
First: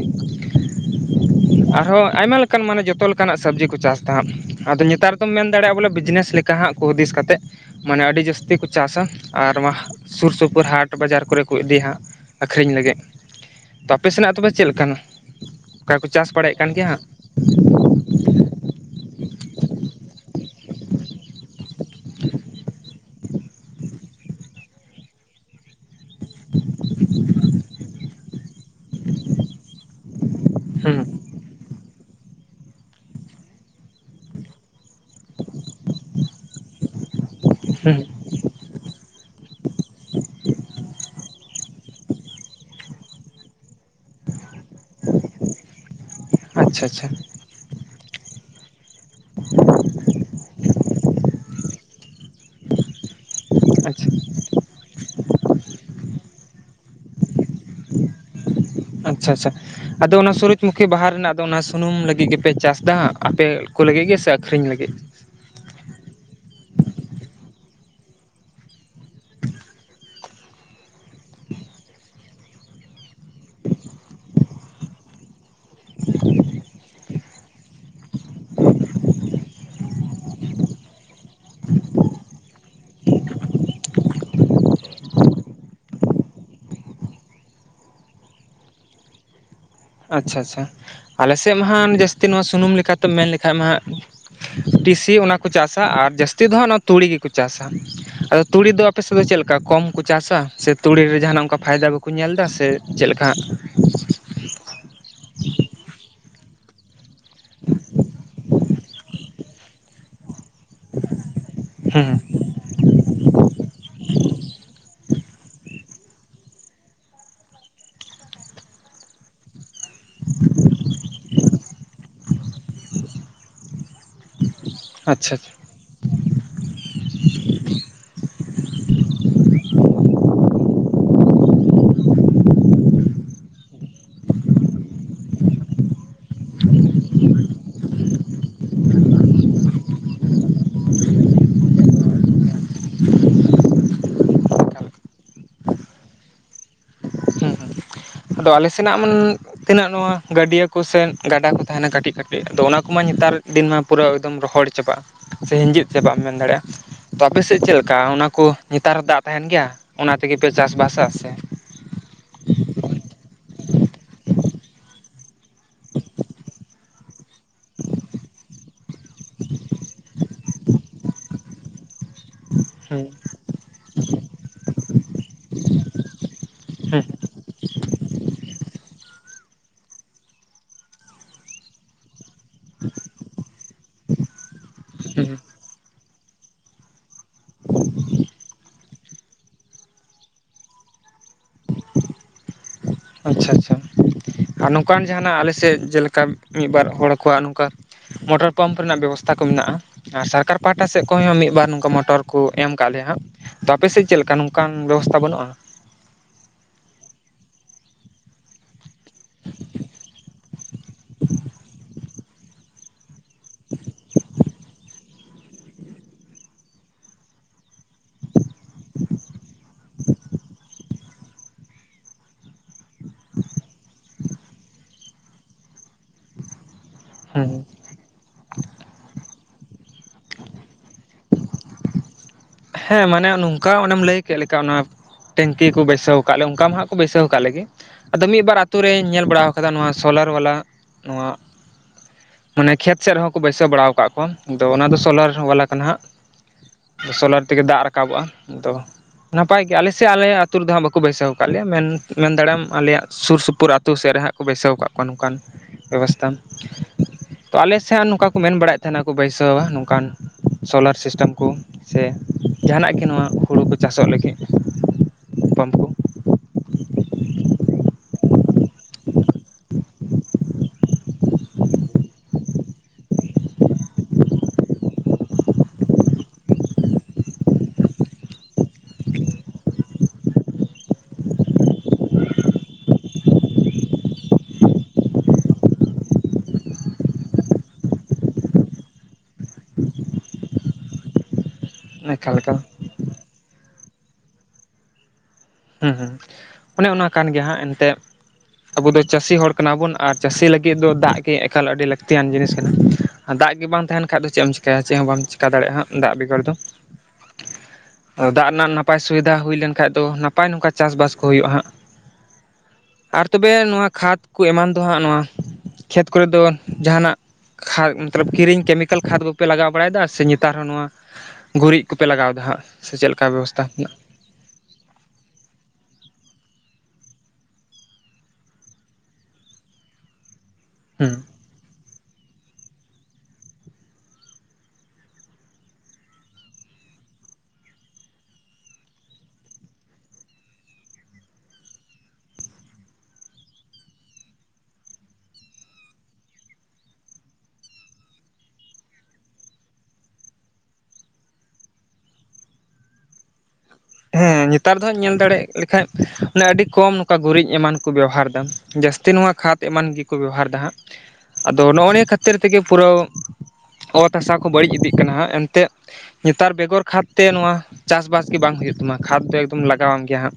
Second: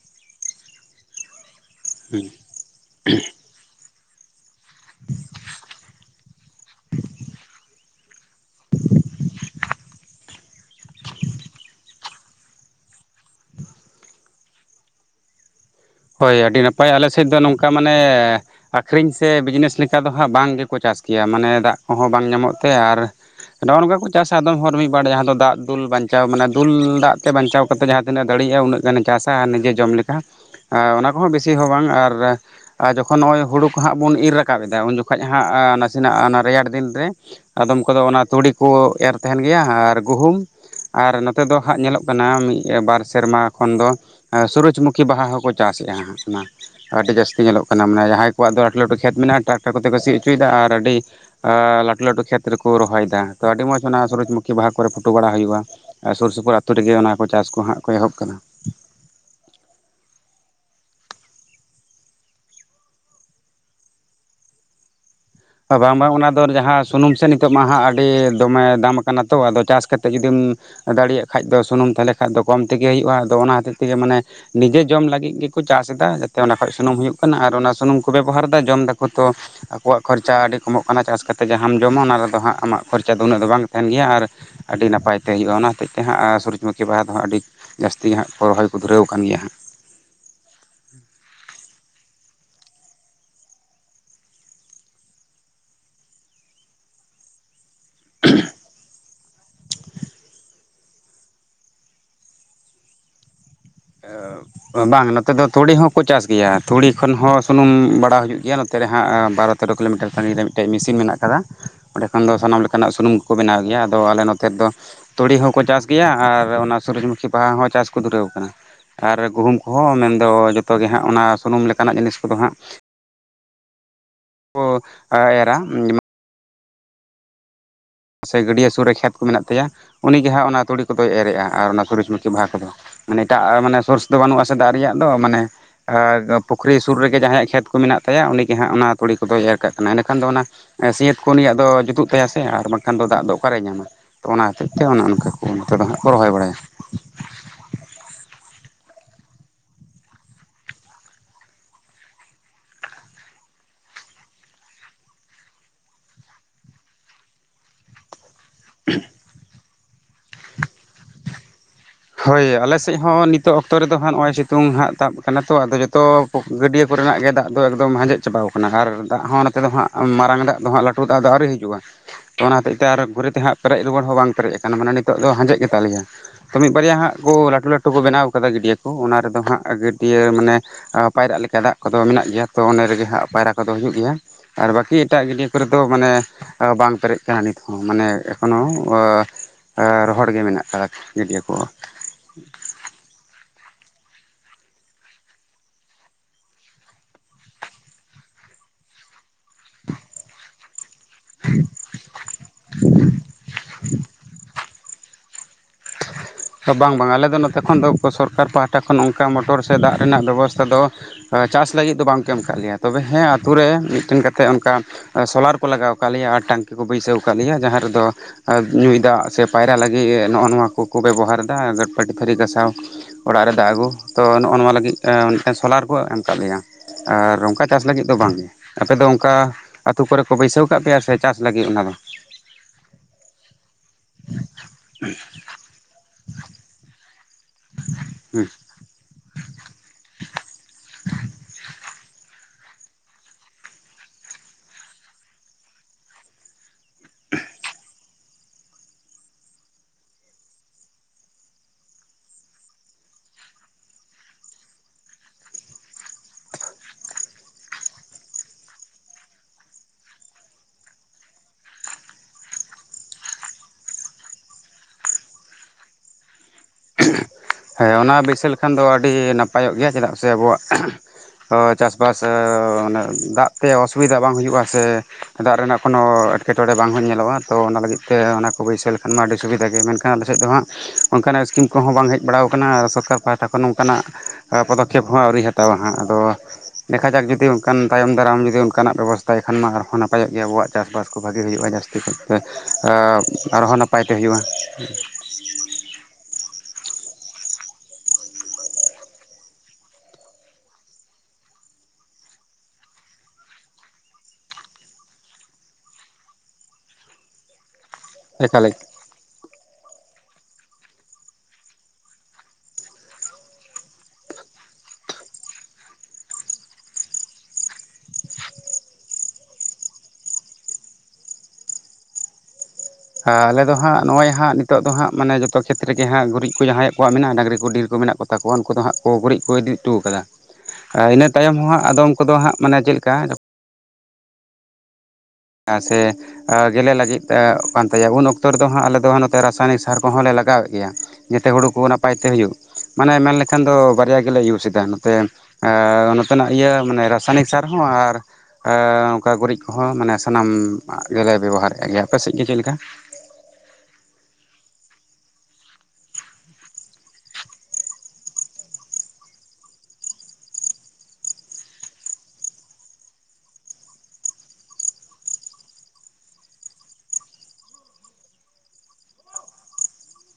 <unintelligible>
ᱦ ᱟᱭᱢᱟ ᱞᱮᱠᱟᱱ ᱢᱟᱱᱮ ᱡᱚᱛᱚ ᱞᱮᱠᱟᱱᱟᱜ ᱥᱚᱵᱽᱡᱤ ᱠᱚ ᱪᱟᱥ ᱮᱫᱟ ᱦᱟᱸᱜ ᱟᱫᱚ ᱱᱮᱛᱟᱨ ᱫᱚᱢ ᱢᱮᱱ ᱫᱟᱲᱮᱭᱟᱜᱼᱟ ᱵᱚᱞᱮ ᱵᱤᱡᱽᱱᱮᱥ ᱞᱮᱠᱟ ᱠᱟ ᱦᱟᱸᱜ ᱠᱚ ᱦᱩᱫᱤᱥ ᱠᱟᱛᱮᱜ- ᱢᱟᱱᱮ ᱟᱹᱰᱤ ᱡᱟᱹᱥᱛᱤ ᱠᱚ ᱪᱟᱥᱟ ᱟᱨ ᱢᱟ ᱥᱩᱨ ᱥᱩᱯᱩᱨ ᱦᱟᱴ ᱵᱟᱡᱟᱨ ᱠᱚᱨᱮ ᱠᱚ ᱤᱫᱤᱭᱟ ᱦᱟᱸᱜ᱾ ᱟᱹᱠᱷᱨᱤᱧ ᱞᱟᱹᱜᱤᱫ ᱛᱚ ᱟᱯᱮ ᱥᱮᱱᱟᱜ ᱛᱚᱵᱮ ᱪᱮᱫ ᱞᱮᱠᱟᱱ?
ᱦᱳᱭ ᱟᱹᱰᱤ ᱱᱟᱯᱟᱭ ᱟᱞᱮ ᱥᱮᱫ ᱫᱚ ᱱᱚᱝᱠᱟ ᱢᱟᱱᱮ ᱟᱠᱷᱨᱤᱧ ᱥᱮ ᱵᱤᱡᱽᱱᱮᱥ ᱞᱮᱠᱟ ᱫᱚ ᱦᱟᱸᱜ ᱵᱟᱝ ᱜᱮᱠᱚ ᱪᱟᱥ ᱜᱮᱭᱟ ᱢᱟᱱᱮ ᱫᱟᱜ ᱠᱚᱦᱚᱸ ᱵᱟᱝ ᱧᱟᱢᱚᱜ ᱛᱮ ᱟᱨ ᱱᱚᱜᱼᱚ ᱱᱚᱝᱠᱟ ᱠᱚ ᱪᱟᱥᱟ ᱟᱫᱚᱢ ᱦᱚᱲ ᱢᱤᱫ ᱵᱟᱨ ᱡᱟᱦᱟᱸ ᱫᱚ ᱫᱟᱜ ᱫᱩᱞ ᱵᱟᱧᱪᱟᱣ ᱢᱟᱱᱮ ᱫᱩᱞ ᱫᱟᱜ ᱛᱮ ᱵᱟᱧᱪᱟᱣ ᱠᱚᱛᱮ ᱡᱟᱦᱟᱸ ᱛᱤᱱᱟᱹᱜ ᱫᱟᱲᱮᱭᱟᱜᱼᱟ ᱩᱱᱟᱹᱜ ᱜᱟᱱᱮ ᱪᱟᱥᱟ ᱟᱨ ᱱᱤᱡᱮ ᱡᱚᱢ ᱞᱮᱠᱟ᱾
ᱦᱩᱸ
ᱚᱱᱟ ᱠᱚᱦᱚᱸ ᱵᱮᱥᱤ ᱦᱚᱸ ᱵᱟᱝ ᱟᱨ ᱟᱨ ᱡᱚᱠᱷᱚᱱ ᱱᱚᱜᱼᱚᱭ ᱦᱩᱲᱩ ᱠᱚ ᱦᱟᱸᱜ ᱵᱚᱱ ᱤᱨ ᱨᱟᱠᱟᱵ ᱮᱫᱟ ᱩᱱ ᱡᱚᱠᱷᱚᱡ ᱦᱟᱸᱜ ᱱᱟᱥᱮᱱᱟᱜ ᱨᱮᱭᱟᱲ ᱫᱤᱱ ᱨᱮ ᱟᱫᱚᱢ
ᱦᱩᱸ
ᱠᱚᱫᱚ ᱚᱱᱟ ᱛᱩᱲᱤ ᱠᱚ ᱮᱨ ᱛᱟᱦᱮᱱ ᱜᱮᱭᱟ ᱟᱨ ᱜᱩᱦᱩᱢ᱾ ᱟᱨ ᱱᱚᱛᱮ ᱫᱚ ᱦᱟᱸᱜ ᱧᱮᱞᱚᱜ ᱠᱟᱱᱟ ᱢᱤᱫ ᱵᱟᱨ ᱥᱮᱨᱢᱟ ᱠᱷᱚᱱ ᱫᱚ ᱥᱩᱨᱚᱡᱽᱢᱩᱠᱷᱤ ᱵᱟᱦᱟ ᱦᱚᱸᱠᱚ ᱪᱟᱥᱮ ᱦᱟᱸᱜ ᱚᱱᱟ
ᱟᱪᱪᱷᱟ ᱟᱪᱪᱷᱟ
ᱟᱹᱰᱤ ᱡᱟᱹᱥᱛᱤ ᱧᱮᱞᱚᱜ ᱢᱟᱱᱮ ᱡᱟᱦᱟᱸᱭ ᱠᱚᱣᱟᱜ ᱫᱚ ᱞᱟᱹᱴᱩ ᱞᱟᱹᱴᱩ ᱠᱷᱮᱛ ᱢᱮᱱᱟᱜᱼᱟ ᱴᱨᱟᱠᱴᱟᱨ ᱠᱚᱛᱮ ᱠᱚ ᱥᱤ ᱚᱪᱚᱭᱮᱫᱟ ᱟᱨ ᱟᱹᱰᱤ ᱟ ᱞᱟᱹᱴᱩ ᱞᱟᱹᱴᱩ ᱠᱷᱮᱛ ᱨᱮᱠᱚ ᱨᱚᱦᱚᱭᱮᱫᱟ ᱛᱚ ᱟᱹᱰᱤ ᱢᱚᱸᱡᱽ ᱢᱮᱱᱟᱜ-
ᱟᱪᱪᱷᱟ
ᱟ ᱥᱩᱨᱚᱡᱽ ᱢᱩᱠᱷᱤ ᱵᱟᱦᱟ ᱠᱚᱨᱮ ᱠᱚ ᱵᱟᱲᱟ ᱦᱩᱭᱩᱜᱼᱟ ᱟᱨ ᱥᱩᱨ ᱥᱩᱯᱩᱨ ᱟᱹᱛᱩᱳ ᱨᱮᱜᱮ ᱚᱱᱟ ᱠᱚ ᱪᱟᱥ ᱠᱚ ᱦᱟᱸᱜ ᱠᱚ ᱮᱦᱚᱵ ᱠᱟᱫᱟ
ᱟᱪᱪᱷᱟ ᱟᱪᱪᱷᱟ᱾ ᱟᱫᱚ ᱚᱱᱟ ᱥᱩᱨᱩᱡᱽ ᱢᱩᱠᱷᱤ ᱵᱟᱦᱟ ᱨᱮᱱᱟᱜ ᱫᱚ ᱚᱱᱟ ᱥᱩᱱᱩᱢ ᱞᱟᱹᱜᱤᱫ ᱜᱮᱯᱮ ᱪᱟᱥᱫᱟ ᱦᱟᱸᱜ ᱟᱯᱮ ᱠᱚ ᱞᱟᱹᱜᱤᱫ ᱜᱮᱥᱮ ᱟᱹᱠᱷᱨᱤᱧ ᱞᱟᱹᱜᱤᱫ?
ᱵᱟᱝ ᱵᱟᱝ ᱚᱱᱟ ᱫᱚ ᱡᱟᱦᱟᱸ ᱥᱩᱱᱩᱢ ᱥᱮ ᱱᱤᱛᱚᱜ ᱢᱟ ᱦᱟᱸᱜ ᱟᱹᱰᱤ ᱫᱚᱢᱮ ᱫᱟᱢ ᱟᱠᱟᱱᱟ ᱛᱚ ᱟᱫᱚ ᱪᱟᱥ ᱠᱟᱛᱮᱫ ᱡᱩᱫᱤᱢ ᱫᱟᱲᱮᱭᱟᱜ ᱠᱷᱟᱡ ᱫᱚ ᱥᱩᱱᱩᱢ ᱛᱟᱦᱞᱮ ᱠᱷᱟᱡ ᱫᱚ ᱠᱚᱢ ᱛᱮᱜᱮ ᱦᱩᱭᱩᱜᱼᱟ ᱾ ᱟᱫᱚ ᱚᱱᱟ ᱦᱚᱛᱮᱡ ᱛᱮᱜᱮ ᱢᱟᱱᱮ ᱱᱤᱡᱮ ᱡᱚᱢ ᱞᱟᱹᱜᱤᱫ ᱜᱮ᱾ ᱠᱚ ᱪᱟᱥ ᱮᱫᱟ ᱡᱟᱛᱮ ᱚᱱᱟ ᱠᱷᱚᱡ ᱥᱩᱱᱩᱢ ᱦᱳᱭᱳᱜ ᱠᱟᱱᱟ ᱟᱨ ᱚᱱᱟ ᱥᱩᱱᱩᱢ ᱠᱚ ᱵᱮᱵᱚᱦᱟᱨ ᱮᱫᱟ ᱡᱚᱢ ᱫᱟᱠᱩ ᱛᱚ ᱟᱠᱚᱣᱟᱜ ᱠᱷᱚᱨᱪᱟ ᱟᱹᱰᱤ ᱠᱚᱢᱚᱜ ᱠᱟᱱᱟ ᱪᱟᱥ ᱠᱟᱛᱮ ᱜᱮ ᱡᱟᱦᱟᱢ ᱡᱚᱢᱟ ᱚᱱᱟ ᱨᱮᱫᱚ ᱦᱟᱸᱜ ᱟᱢᱟᱜ ᱠᱷᱚᱨᱪᱟ ᱫᱚ ᱩᱱᱟᱹᱜ ᱫᱚ ᱵᱟᱝ ᱛᱟᱦᱮᱱ ᱜᱮᱭᱟ ᱟᱨ ᱟᱹᱰᱤ ᱱᱟᱯᱟᱭ ᱛᱮ ᱦᱩᱭᱳᱜᱼᱟ ᱚᱱᱟ ᱦᱚᱛᱮᱡ ᱛᱮ ᱦᱟᱸᱜ ᱟᱨ ᱥᱩᱨᱩᱡᱽ ᱢᱩᱠᱷᱤ ᱵᱟᱦᱟ ᱫᱚ ᱦᱟᱸᱜ ᱟᱹᱰᱤ ᱡᱟᱹᱥᱛᱤ ᱜᱮ ᱦᱟᱸᱜ ᱠᱚ ᱨᱚᱦᱚᱭ ᱠᱚ ᱫᱷᱩᱨᱟᱹᱣ ᱠᱟᱱ ᱜᱮᱭᱟ ᱦᱟᱸᱜ᱾
ᱟᱪᱪᱷᱟ ᱟᱪᱪᱷᱟ ᱟᱞᱮ ᱥᱮᱫ ᱢᱟ ᱦᱟᱸᱜ ᱡᱟᱹᱥᱛᱤ ᱱᱚᱣᱟ ᱥᱩᱱᱩᱢ ᱞᱮᱠᱟᱛᱮᱢ ᱢᱮᱱ ᱞᱮᱠᱷᱟᱱ ᱢᱟᱦᱟᱜ ᱴᱤᱥᱤ ᱚᱱᱟ ᱠᱚ ᱪᱟᱥᱟ ᱟᱨ ᱡᱟᱹᱥᱛᱤ ᱫᱚ ᱱᱟᱦᱟᱸᱜ ᱚᱱᱟ ᱛᱩᱲᱤ ᱜᱤᱠᱩ ᱪᱟᱥᱟ ᱟᱫᱚ ᱛᱩᱲᱤ ᱫᱚ ᱟᱯᱮᱥᱮᱫ ᱫᱚ ᱪᱮᱫ ᱞᱮᱠᱟ ᱠᱚᱢ ᱠᱚ ᱪᱟᱥᱟ ᱥᱮ ᱛᱩᱲᱤ ᱨᱮ ᱡᱟᱸᱦᱟᱱᱟᱜ ᱚᱱᱠᱟ ᱯᱷᱟᱭᱫᱟ ᱵᱟᱠᱩ ᱧᱮᱞ ᱫᱟ ᱥᱮ ᱪᱮᱫ ᱞᱮᱠᱟ?
ᱵᱟᱝ ᱱᱚᱛᱮ ᱫᱚ ᱛᱩᱲᱤ ᱦᱚᱸᱠᱚ ᱪᱟᱥ ᱜᱮᱭᱟ᱾ ᱛᱩᱲᱤ ᱠᱷᱚᱱ ᱦᱚᱸ ᱥᱩᱱᱩᱢ ᱵᱟᱲᱟ ᱦᱩᱭᱩᱜ ᱜᱮᱭᱟ ᱱᱚᱛᱮ ᱨᱮ ᱦᱟᱸᱜ ᱵᱟᱨᱚ ᱛᱮᱨᱚ ᱠᱤᱞᱳᱢᱤᱴᱟᱨ ᱛᱟᱺᱤᱧ ᱨᱮ ᱢᱤᱫᱴᱮᱡ ᱢᱮᱥᱤᱱ ᱢᱮᱱᱟᱜ ᱟᱠᱟᱫᱟ ᱚᱸᱰᱮ
ᱦᱩᱸ
ᱠᱷᱚᱱ ᱫᱚ ᱥᱟᱱᱟᱢ ᱞᱮᱠᱟᱱᱟᱜ ᱥᱩᱱᱩᱢ ᱠᱚᱠᱚ ᱵᱮᱱᱟᱣ ᱜᱮᱭᱟ ᱟᱫᱚ ᱟᱞᱮ ᱱᱚᱛᱮ ᱨᱮᱫᱚ ᱛᱩᱲᱤ ᱦᱚᱸᱠᱚ ᱪᱟᱥ ᱜᱮᱭᱟ ᱟᱨ ᱚᱱᱟ ᱥᱩᱨᱩᱡᱽᱢᱩᱠᱷᱤ ᱵᱟᱦᱟ ᱦᱚᱸ ᱪᱟᱥ ᱠᱚ ᱫᱷᱩᱨᱟᱹᱣ ᱟᱠᱟᱱᱟ᱾ ᱟᱨ ᱜᱩᱦᱩᱢ ᱠᱚᱦᱚᱸ ᱢᱮᱱᱫᱚ ᱡᱚᱛᱚ ᱜᱮ ᱦᱟᱸᱜ ᱚᱱᱟ ᱥᱩᱱᱩᱢ ᱞᱮᱠᱟᱱᱟᱜ ᱡᱤᱱᱤᱥ ᱠᱚᱫᱚ ᱦᱟᱸᱜ ᱠᱚ
ᱟᱪᱪᱷᱟ ᱟᱪᱪᱷᱟ
ᱮᱨᱟ ᱥᱮ ᱜᱟᱹᱰᱭᱟᱹ ᱥᱩᱨ ᱨᱮ ᱠᱷᱮᱛ ᱠᱚ ᱢᱮᱱᱟᱜ ᱛᱟᱭᱟ ᱩᱱᱤᱜᱮ ᱦᱟᱸᱜ ᱚᱱᱟ ᱛᱩᱲᱤ ᱠᱚᱫᱚᱭ ᱮᱨᱜᱼᱟ᱾ ᱟᱨ ᱚᱱᱟ ᱥᱚᱨᱩᱡᱽᱢᱩᱠᱷᱤ ᱵᱟᱦᱟ ᱠᱚᱫᱚ᱾ ᱢᱟᱱᱮ ᱮᱴᱟᱜ ᱢᱟᱱᱮ ᱥᱳᱨᱥ ᱫᱚ ᱵᱟᱹᱱᱩᱜ ᱟᱥᱮ ᱫᱟᱜ ᱨᱮᱭᱟᱜ ᱫᱚ ᱢᱟᱱᱮ ᱟᱨ ᱯᱩᱠᱷᱨᱤ ᱥᱩᱨ ᱨᱮᱜᱮ ᱡᱟᱦᱟᱸᱭᱟᱜ ᱠᱷᱮᱛ ᱠᱚ ᱢᱮᱱᱟᱜ ᱛᱟᱭᱟ ᱩᱱᱤᱜᱮ ᱦᱟᱸᱜ ᱚᱱᱟ ᱛᱩᱲᱤ ᱠᱚᱫᱚᱭ ᱮᱨ ᱠᱟᱜ ᱠᱟᱱᱟ ᱮᱸᱰᱮᱠᱷᱟᱱ ᱫᱚ ᱚᱱᱟ ᱥᱤᱸᱭᱟᱹᱛ ᱠᱚ ᱩᱱᱤᱭᱟᱜ ᱫᱚ ᱡᱩᱛᱩᱜ ᱛᱟᱭᱟ ᱥᱮ ᱟᱨ ᱵᱟᱝ ᱮᱱᱠᱷᱟᱱ ᱫᱚ ᱫᱟᱜ ᱫᱚ ᱚᱠᱟᱨᱮ ᱧᱟᱢᱟᱭ ᱛᱚ ᱚᱱᱟ ᱦᱚᱛᱮᱫᱛᱮ
ᱦᱩᱸ
ᱚᱱᱮ ᱚᱱᱠᱟ ᱠᱚ ᱱᱤᱛᱚᱜ ᱫᱚ ᱦᱟᱸᱜ ᱠᱚ ᱨᱚᱦᱚᱭ ᱵᱟᱲᱟᱭᱟ᱾
ᱦᱩᱸ ᱟᱫᱚ ᱟᱞᱮ ᱥᱮᱱᱟᱜ <unintelligible> ᱱᱛᱤᱱᱟᱹᱜ ᱱᱚᱣᱟ ᱜᱟᱹᱰᱭᱟᱹ ᱠᱚ ᱥᱮ ᱜᱟᱰᱟ ᱠᱚ ᱛᱟᱸᱦᱮᱱᱟ ᱠᱟᱹᱴᱤᱡ-ᱠᱟᱹᱴᱤᱡ ᱟᱫᱚ ᱚᱱᱟ ᱠᱚᱢᱟ ᱱᱮᱛᱟᱨ ᱫᱤᱱ ᱢᱟ ᱯᱩᱨᱟᱹ ᱮᱠᱫᱚᱢ ᱨᱚᱦᱚᱲ ᱪᱟᱵᱟᱜ-ᱟ ᱥᱮ ᱦᱤᱸᱡᱤᱫ ᱪᱟᱵᱟᱜ ᱮᱢ ᱢᱮᱱ ᱫᱟᱲᱮᱭᱟᱜᱼᱟ ᱛᱚ ᱟᱯᱮᱥᱮᱫ ᱪᱮᱫ ᱞᱮᱠᱟ ᱚᱱᱟ ᱠᱚ ᱱᱮᱛᱟᱨᱦᱚᱸᱫᱟᱜ ᱛᱟᱦᱮᱱ ᱜᱮᱭᱟ ᱚᱱᱟ ᱛᱮᱜᱮ ᱯᱮ ᱪᱟᱥ ᱵᱟᱟᱥᱟ ᱥᱮ
ᱦᱳᱭ ᱟᱞᱮᱥᱮᱫ ᱦᱚᱸ ᱱᱤᱛᱚᱜ ᱚᱠᱛᱚ ᱨᱮᱫᱚ ᱦᱟᱸᱜ ᱱᱚᱜᱼᱚᱭ ᱥᱤᱛᱩᱝ ᱦᱟᱸᱜ ᱛᱟᱵ ᱟᱠᱟᱱᱟ ᱛᱚ ᱟᱫᱚ ᱡᱚᱛᱚ ᱜᱟᱹᱰᱭᱟᱹ ᱠᱚ ᱠᱚ ᱨᱮᱱᱟᱜ ᱜᱮ ᱫᱟᱜ ᱫᱚ ᱮᱠᱫᱚᱢ ᱟᱺᱡᱮᱫ ᱪᱟᱵᱟᱟᱣ ᱠᱟᱱᱟ ᱟᱨ ᱫᱟᱜ ᱦᱚᱸ ᱱᱚᱛᱮ ᱫᱚ ᱦᱟᱸᱜ ᱢᱟᱨᱟᱝ ᱫᱟᱜ ᱫᱚ ᱦᱟᱸᱜ ᱞᱟᱹᱴᱩ ᱫᱟᱜ ᱫᱚ ᱟᱹᱣᱨᱤ ᱦᱤᱡᱩᱜᱼᱟ᱾ ᱛᱚ ᱚᱱᱟ ᱛᱮ ᱦᱚᱛᱮᱡ ᱛᱮ ᱟᱨ
ᱦᱩᱸ
ᱜᱷᱩᱨᱤᱭᱟᱹᱛᱮ ᱦᱟᱸᱜ ᱯᱮᱨᱮᱡ ᱨᱩᱣᱟᱹᱲ ᱦᱚᱸ ᱵᱟᱝ ᱯᱮᱨᱮᱡ ᱟᱠᱟᱱᱟ ᱢᱟᱱᱮ ᱱᱤᱛᱳᱜ ᱫᱚ ᱦᱟᱸᱡᱮᱫ ᱜᱮ ᱛᱟᱞᱮᱭᱟ᱾ ᱛᱚ ᱢᱤᱫ ᱵᱟᱨᱭᱟ
ᱦᱩᱸ
ᱦᱟᱸᱜ ᱠᱚ ᱞᱟᱹᱴᱩ- ᱞᱟᱹᱴᱩ ᱠᱚ ᱵᱮᱱᱟᱣ ᱟᱠᱟᱫᱟ ᱜᱟᱹᱰᱭᱟᱹ ᱠᱚ ᱚᱱᱟ ᱨᱮᱫᱚ ᱦᱟᱸᱜ ᱜᱟᱹᱰᱭᱟᱹ ᱢᱟᱱᱮ ᱟ ᱯᱟᱭᱨᱟᱜ ᱞᱮᱠᱟ ᱫᱟᱜ ᱠᱚᱫᱚ ᱢᱮᱱᱟᱜ ᱜᱮᱭᱟ ᱛᱚ ᱚᱱᱟ ᱨᱮᱜᱮ ᱦᱟᱸᱜ ᱯᱟᱭᱨᱟ ᱠᱚᱫᱚ ᱦᱩᱭᱩᱜ ᱜᱮᱭᱟ᱾ ᱟᱨ ᱵᱟᱹᱠᱤ ᱮᱴᱟᱜ
ᱦᱩᱸ
ᱜᱟᱹᱰᱟᱹ ᱠᱚᱨ ᱫᱚ ᱢᱟᱱᱮᱼᱼ ᱟ ᱵᱟᱝ ᱯᱮᱨᱮᱡ ᱟᱠᱟᱱᱟ ᱱᱤᱛᱦᱚᱸ ᱢᱟᱱᱮ ᱮᱠᱷᱚᱱᱳ-ᱟ ᱨᱚᱦᱚᱲᱜᱮ ᱢᱮᱱᱟᱜ ᱟᱠᱟᱫᱟ ᱨᱤᱰᱳ ᱠᱚ <unintelligible>
ᱟᱪᱪᱷᱟ ᱟᱪᱪᱷᱟ ᱟᱨ ᱱᱚᱝᱠᱟᱱ ᱡᱟᱦᱟᱱᱟᱜ ᱟᱞᱮ ᱥᱮᱫ ᱡᱮᱞᱮᱠᱟ ᱢᱤᱫ ᱵᱟᱨ ᱦᱚᱲ ᱠᱚᱣᱟᱜ ᱱᱚᱝᱠᱟ ᱢᱚᱴᱚᱨ ᱯᱟᱢᱯ ᱨᱮᱱᱟᱜ ᱵᱮᱵᱚᱥᱛᱷᱟ ᱠᱚ ᱢᱮᱱᱟᱜᱼᱟ ᱟᱨ ᱥᱚᱨᱠᱟᱨᱼᱼ ᱯᱟᱦᱟᱴᱟ ᱥᱮᱫ ᱠᱷᱚᱱ ᱦᱚᱸ ᱢᱤᱫ ᱵᱟᱨ ᱱᱚᱝᱠᱟ ᱢᱚᱴᱚᱨ ᱠᱚ ᱮᱢ ᱟᱠᱟᱫ ᱞᱮᱭᱟ ᱦᱟᱸᱜ᱾ ᱛᱚ ᱟᱯᱮᱮᱥᱮᱫ ᱪᱮᱫ ᱞᱮᱠᱟ ᱱᱚᱝᱠᱟᱱ ᱵᱮᱵᱚᱥᱛᱷᱟ ᱵᱟᱹᱱᱩᱜᱼᱟ?
ᱵᱟᱝ ᱵᱟᱝ ᱟᱞᱮ ᱫᱚ ᱱᱚᱛᱮ ᱠᱷᱚᱱ ᱫᱚ ᱥᱚᱨᱠᱟᱨ ᱯᱟᱦᱴᱟᱼᱼ ᱠᱷᱚᱱ ᱚᱱᱠᱟ ᱢᱚᱴᱚᱨ ᱥᱮ ᱫᱟᱜ ᱨᱮᱱᱟᱜ ᱵᱮᱵᱚᱥᱛᱷᱟ ᱫᱚ ᱪᱟᱥ ᱞᱟᱹᱜᱤᱫ ᱫᱚ ᱵᱟᱝ ᱠᱚᱮ ᱮᱢ ᱟᱠᱟᱟᱜ ᱞᱮᱭᱟ ᱛᱚᱵᱮ ᱦᱮᱸ ᱟᱹᱛᱩ ᱨᱮ ᱢᱤᱫᱴᱮᱱ ᱠᱟᱛᱮᱫ ᱚᱱᱠᱟ ᱥᱳᱞᱟᱨ ᱠᱚ ᱞᱟᱜᱟᱣ ᱟᱠᱟᱫ ᱞᱮᱭᱟ ᱟᱨ ᱴᱟᱝᱠᱤ ᱠᱚ ᱵᱟᱹᱭᱥᱟᱹᱣ ᱟᱠᱟᱫ ᱞᱮᱭᱟ ᱡᱟᱦᱟᱸ ᱨᱮᱫᱚ ᱧᱩᱭ ᱫᱟᱜ ᱥᱮ ᱯᱟᱭᱨᱟ ᱞᱟᱹᱜᱤᱫ ᱱᱚᱜᱼᱚ ᱱᱚᱣᱟ ᱠᱚᱠᱚ ᱵᱮᱵᱚᱦᱟᱨ ᱮᱫᱟ ᱜᱴ ᱵᱟᱹᱴᱤ ᱯᱷᱟᱹᱨᱤ ᱜᱟᱥᱟᱣ ᱚᱲᱟᱜ ᱨᱮ ᱫᱟᱜ ᱟᱹᱜᱩ ᱛᱚ ᱱᱚᱜᱼᱚ ᱱᱚᱣᱟ ᱞᱟᱹᱜᱤᱫ ᱢᱤᱫᱴᱮᱱ ᱥᱳᱞᱟᱨ ᱠᱚ ᱮᱢ ᱟᱠᱟᱫ ᱞᱮᱭᱟ ᱟᱨ
ᱦᱩᱸ
ᱱᱚᱝᱠᱟ ᱪᱟᱥᱼᱼᱼ ᱪᱟᱥ ᱞᱟᱹᱜᱤᱫ ᱫᱚ ᱵᱟᱝ ᱜᱮ ᱟᱯᱮᱫ ᱫᱚ ᱚᱱᱠᱟ ᱟᱹᱛᱩ ᱠᱚᱨᱮ ᱠᱚ ᱵᱟᱹᱭᱥᱟᱹᱣ ᱠᱜ ᱯᱮᱭᱟ ᱥᱮ ᱪᱟᱥ ᱞᱟᱹᱜᱤᱫ ᱚᱱᱟ ᱫᱚ
ᱦᱮᱸ ᱢᱟᱱᱮ ᱱᱚᱝᱠᱟ ᱚᱱᱮᱢ ᱞᱟᱹᱭ ᱠᱮᱫ ᱞᱮᱠᱟ ᱚᱱᱟ ᱴᱮᱝᱠᱤ ᱠᱚ ᱵᱟᱹᱭᱥᱟᱹᱣ ᱟᱠᱟᱫ ᱞᱮ ᱚᱱᱠᱟ ᱢᱟ ᱦᱟᱜ ᱵᱟᱹᱭᱥᱟᱹᱣ ᱟᱠᱟᱫ ᱞᱮ ᱟᱫᱚ ᱢᱤᱫ ᱵᱟᱨ ᱟᱹᱛᱩ ᱨᱮᱧ ᱧᱮᱞ ᱵᱟᱲᱟ ᱟᱠᱟᱫᱟ ᱱᱚᱣᱟ ᱥᱳᱞᱟᱨ ᱵᱟᱞᱟ ᱱᱚᱣᱟ ᱢᱟᱱᱮ ᱠᱷᱮᱛ ᱥᱮᱫ ᱨᱮᱦᱚᱸ ᱠᱚ ᱵᱟᱹᱭᱥᱟᱹᱣ ᱵᱟᱲᱟᱣ ᱠᱟᱫ ᱠᱚᱣᱟ ᱟᱫᱚ ᱚᱱᱟ ᱫᱚ ᱥᱳᱞᱟᱨ ᱵᱟᱞᱟ ᱠᱟᱱᱟ ᱦᱜ ᱥᱳᱞᱟᱨ ᱛᱮᱜᱮ ᱫᱟᱜ ᱨᱟᱠᱟᱵᱚᱜᱼᱟ ᱟᱫᱚ ᱱᱟᱯᱟᱭ ᱜᱮᱭᱟ ᱟᱞᱮᱮᱥ ᱟᱞᱮ ᱟ ᱟᱹᱛᱩ ᱨᱮᱫᱚᱦᱟᱜ ᱵᱟᱠᱚ ᱵᱟᱹᱭᱥᱟᱹᱣ ᱟᱠᱟᱫ ᱞᱮᱭᱟ ᱢᱮᱱ ᱫᱟᱲᱮᱭᱢ ᱟᱞᱮ ᱥᱩᱨ ᱥᱩᱯᱩᱨ ᱟ ᱟᱹᱛᱩ ᱥᱮᱫ ᱨᱮᱦᱟᱸᱜ ᱠᱚ ᱵᱟᱹᱭᱥᱟᱹᱣ ᱟᱠᱟᱫ ᱠᱚᱣᱟ ᱱᱚᱝᱠᱟᱱ ᱵᱮᱵᱚᱥᱛᱷᱟ ᱛᱚ ᱟᱞᱮ ᱥᱮᱱ ᱱᱚᱝᱠᱟ ᱠᱚ ᱢᱮᱱ ᱵᱟᱲᱟᱭᱮᱫ ᱛᱟᱦᱮᱱᱟ ᱠᱚ ᱵᱟᱹᱭᱥᱟᱹᱣᱟ ᱱᱚᱝᱠᱟᱱ ᱥᱳᱞᱟᱨ ᱥᱤᱥᱴᱮᱢ ᱠᱚ ᱥᱮ ᱡᱟᱦᱟᱱᱟᱜ ᱜᱮᱤ ᱱᱚᱣᱟ ᱦᱩᱲᱩ ᱠᱚ ᱪᱟᱥᱚᱜ ᱞᱟᱹᱜᱤᱫᱯᱟᱢ ᱠᱚ
ᱦᱮᱸ ᱚᱱᱟ ᱵᱟᱹᱥᱟᱣ ᱞᱮᱠᱷᱟᱱ ᱫᱚ ᱟᱹᱰᱤ ᱱᱟᱯᱟᱭᱚᱜ ᱜᱮᱭᱟ ᱪᱮᱫᱟᱜ ᱥᱮ ᱟᱵᱚᱣᱟᱜ ᱚ ᱪᱟᱥᱵᱟᱥ ᱚᱱᱮ ᱫᱟᱜ ᱛᱮ ᱚᱥᱩᱵᱤᱫᱷᱟ ᱵᱟᱝ ᱦᱩᱭᱩᱜᱼᱟ ᱥᱮ ᱫᱟᱜ ᱨᱮᱱᱟᱜ ᱠᱳᱚᱱᱚ ᱮᱴᱠᱮᱴᱚᱬᱮ ᱵᱟᱝ ᱦᱚᱸ ᱧᱮᱞᱚᱜᱼᱟ ᱛᱚ ᱚᱱᱟ ᱞᱟᱹᱜᱤᱫ ᱛᱮ ᱚᱱᱟ ᱠᱚ ᱵᱟᱹᱭᱥᱟᱹᱣ ᱞᱮᱠᱷᱟᱱ ᱢᱟ ᱟᱹᱰᱤ ᱥᱩᱵᱤᱫᱷᱟ ᱜᱮ ᱢᱮᱱᱠᱷᱟᱱ ᱟᱞ ᱥᱮᱫ ᱫᱚ ᱦᱟᱸᱜ ᱚᱱᱠᱟᱱᱟᱜ ᱥᱠᱤᱢ ᱠᱚᱦᱚᱸ ᱵᱟᱝ ᱦᱮᱡ ᱵᱟᱲᱟᱣ ᱟᱠᱟᱱᱟ ᱟᱨ ᱥᱚᱨᱠᱟᱨ ᱯᱟᱦᱟᱴᱟ ᱠᱷᱚᱱ ᱱᱚᱝᱠᱟᱱᱟᱜ ᱯᱚᱫᱚᱠᱷᱮᱯ ᱦᱚᱸ ᱟᱹᱣᱨᱤ ᱦᱟᱛᱟᱣᱟ ᱦᱟᱸᱜ ᱟᱫᱚ ᱞᱮᱮᱷᱟ ᱡᱟᱠ ᱡᱩᱫᱤ ᱚᱱᱠᱟᱱ ᱛᱟᱭᱚᱢ ᱫᱟᱨᱟᱢ ᱡᱩᱫᱤ ᱚᱱᱠᱟᱱᱟᱜ ᱵᱮᱵᱚᱥᱛᱟᱭ ᱠᱷᱟᱱ ᱢᱟ ᱟᱨᱦᱚᱸ ᱱᱟᱯᱟᱭᱚᱜ ᱜᱮ ᱟᱵᱚᱣᱟᱜ ᱪᱟᱥᱵᱟᱥ ᱠᱚ ᱵᱷᱟᱹᱜᱤ ᱦᱩᱭᱩᱜᱼᱟ ᱡᱟᱥ ᱛᱮ
ᱮᱠᱟᱞ ᱮᱠᱟᱞ
ᱟᱨᱦᱚᱸ ᱱᱟᱯᱟᱭ ᱛᱮ ᱦᱩᱭᱩᱜᱼᱟ᱾
ᱦᱩᱸ- ᱦᱩᱸ ᱚᱱᱮ ᱚᱱᱟ ᱠᱟᱱ ᱜᱮᱭᱟ ᱦᱟᱸᱜ ᱮᱱᱛᱮᱫ ᱟᱵᱚ ᱫᱚ ᱪᱟᱹᱥᱤ ᱦᱚᱲ ᱠᱟᱱᱟ ᱵᱚᱱ ᱟᱨ ᱪᱟᱹᱥᱤ ᱞᱟᱹᱜᱤᱫ ᱫᱚ ᱫᱟᱜ ᱜᱮ ᱮᱠᱟᱞ ᱟᱹᱰᱤ ᱞᱟᱹᱠᱛᱤᱭᱟᱱ ᱡᱤᱱᱤᱥ ᱠᱟᱱᱟ ᱟᱨ ᱫᱟᱜ ᱜᱮ ᱵᱟᱝ ᱛᱟᱦᱮᱱ ᱠᱷᱟᱡ ᱫᱚ ᱪᱮᱫ ᱮᱢ ᱪᱤᱠᱟᱹᱭᱟ ᱪᱮᱫ ᱦᱚᱸ ᱵᱟᱢ ᱪᱮᱠᱟᱹ ᱫᱟᱲᱮᱭᱟᱜᱼᱟ ᱫᱟᱜ ᱵᱮᱜᱚᱨ ᱫᱚ ᱫᱟᱜ
ᱮᱠᱟᱞ
ᱨᱮᱱᱟᱜ ᱱᱟᱯᱟᱭ ᱥᱩᱵᱤᱫᱷᱟ ᱦᱩᱭ ᱞᱮᱱᱠᱷᱟᱱ ᱫᱚ ᱱᱟᱯᱟᱭ ᱱᱚᱝᱠᱟ ᱪᱟᱥᱵᱟᱥ ᱠᱚ ᱦᱩᱭᱩᱜᱼᱟ ᱦᱟᱸᱜ ᱟᱨ ᱛᱚᱵᱮ ᱱᱚᱣᱟ ᱠᱷᱟᱫ ᱠᱚ ᱮᱢᱟᱱ ᱫᱚ ᱦᱟᱸᱜ ᱱᱚᱣᱟ ᱠᱷᱮᱛ ᱠᱚᱨᱮ ᱫᱚ ᱡᱟᱦᱟᱸᱱᱟᱜ <unintelligible> ᱢᱚᱛᱞᱚᱵᱽ ᱠᱤᱨᱤᱧ ᱠᱮᱢᱤᱠᱮᱞ ᱠᱷᱟᱫᱽ ᱠᱚᱯᱮ ᱞᱟᱜᱟᱣ ᱵᱟᱲᱟᱭᱮᱫᱟ ᱥᱮ ᱱᱮᱛᱟᱨ ᱦᱚᱸ ᱱᱚᱣᱟ ᱜᱩᱨᱤᱡ ᱠᱚᱯᱮ ᱞᱟᱜᱟᱣᱫᱟ ᱦᱟᱸᱜ ᱾
ᱟᱞᱮ ᱫᱚ ᱦᱟᱸᱜ ᱾ ᱱᱚᱜᱼᱚᱭ ᱦᱟᱸᱜ ᱱᱤᱛᱚᱜ ᱫᱚ ᱦᱟᱸᱜ ᱢᱟᱱᱮ ᱡᱚᱛᱚ ᱠᱷᱮᱛᱨᱮᱜᱮ ᱦᱟᱸᱜ ᱜᱩᱨᱤᱡ ᱡᱟᱦᱟᱸᱭᱟᱜ ᱠᱚᱣᱟᱜ ᱢᱮᱱᱟᱜᱼᱟ ᱰᱟᱝᱨᱤ ᱠᱚ ᱰᱮᱨ ᱠᱚ ᱢᱮᱱᱟᱜ ᱠᱚ ᱛᱟᱠᱚ ᱩᱱᱠᱩ ᱫᱚ ᱦᱟᱸᱜ ᱠᱚ ᱜᱩᱨᱤᱡ ᱠᱚ ᱤᱫᱤ ᱦᱚᱴᱚ ᱟᱠᱟᱫᱟ ᱟᱨ
ᱦᱩᱸ
ᱤᱱᱟᱹ ᱛᱟᱭᱚᱢ ᱦᱚᱸ ᱦᱟᱸᱜ ᱟᱫᱚᱢ ᱠᱚᱫᱚ ᱦᱟᱸᱜ ᱢᱟᱱᱮ ᱪᱮᱫ ᱞᱮᱠᱟ ᱪᱮᱫ ᱥᱮ ᱜᱮᱞᱮ ᱞᱟᱹᱜᱤᱫ ᱠᱟᱱ ᱛᱟᱭᱟ ᱩᱱ ᱚᱠᱛᱚ ᱨᱮᱫᱚ ᱦᱟᱸᱜ ᱟᱞᱮ ᱫᱚ ᱱᱚᱛᱮ ᱨᱟᱥᱟᱭᱚᱱᱤᱠ ᱥᱟᱨ ᱠᱚᱦᱚᱸᱞᱮ ᱞᱟᱜᱟᱣᱮᱫ ᱜᱮᱭᱟ ᱡᱟᱛᱮ ᱦᱩᱲᱩ ᱠᱚ ᱱᱟᱯᱟᱭᱛᱮ ᱦᱩᱭᱩᱜ ᱢᱟᱱᱮ ᱢᱮᱱᱞᱮᱠᱷᱟᱱ ᱫᱚ ᱵᱟᱨᱭᱟ ᱜᱮᱞᱮ ᱤᱭᱩᱡᱽ ᱮᱫᱟ ᱱᱚᱛᱮ ᱱᱚᱛᱮᱱᱟᱜ ᱤᱭᱟᱹ ᱢᱟᱱᱮ ᱨᱟᱥᱟᱭᱱᱤᱠ ᱥᱟᱨ ᱦᱚᱸ ᱟᱨ ᱚᱱᱠᱟ ᱜᱩᱨᱤᱡ ᱠᱚᱦᱚᱸ ᱢᱟᱱᱮ ᱥᱟᱱᱟᱢ ᱜᱮᱞᱮ ᱵᱮᱵᱚᱦᱟᱨᱮᱫ ᱜᱮᱭᱟ ᱟᱯᱮ ᱥᱮᱫ ᱜᱮ ᱪᱮᱫ ᱞᱮᱠᱟ
ᱦᱮᱸ ᱱᱮᱛᱟᱨ ᱫᱚ ᱦᱟᱸᱧ ᱧᱮᱞ ᱫᱟᱲᱮ ᱞᱮᱠᱷᱟᱡ ᱢᱟᱱᱮ ᱟᱹᱰᱤ ᱠᱚᱢ ᱱᱚᱝᱠᱟ ᱜᱩᱨᱤᱡ ᱮᱢᱟᱱ ᱠᱚ ᱵᱮᱣᱚᱦᱟᱨ ᱮᱫᱟ ᱡᱟᱹᱥᱛᱤ ᱱᱚᱣᱟ ᱠᱷᱟᱛ ᱮᱢᱟᱱ ᱜᱮᱠᱚ ᱵᱮᱵᱚᱦᱟᱨ ᱮᱫᱟ ᱦᱟᱸᱜ ᱟᱫᱚ ᱱᱚᱜᱼᱚ ᱱᱤᱭᱟᱹ ᱠᱷᱟᱹᱛᱤᱨ ᱛᱮᱜᱮ ᱯᱩᱨᱟᱹ ᱚᱛ ᱦᱟᱥᱟ ᱠᱚ ᱵᱟᱹᱲᱤᱡ ᱤᱫᱤᱜ ᱠᱟᱱᱟ ᱮᱱᱛᱮᱫ ᱱᱮᱛᱟᱨ ᱵᱮᱜᱚᱨ ᱠᱷᱟᱫᱽ ᱛᱮ ᱱᱚᱣᱟ ᱪᱟᱥᱵᱟᱥ ᱜᱮ ᱵᱟᱝ ᱦᱩᱭᱩᱜ ᱱᱚᱭᱟ ᱠᱷᱟᱫᱽ ᱫᱚ ᱮᱠᱫᱚᱢ ᱞᱟᱜᱟᱣᱟᱢ ᱜᱮᱭᱟ ᱦᱟᱸᱜ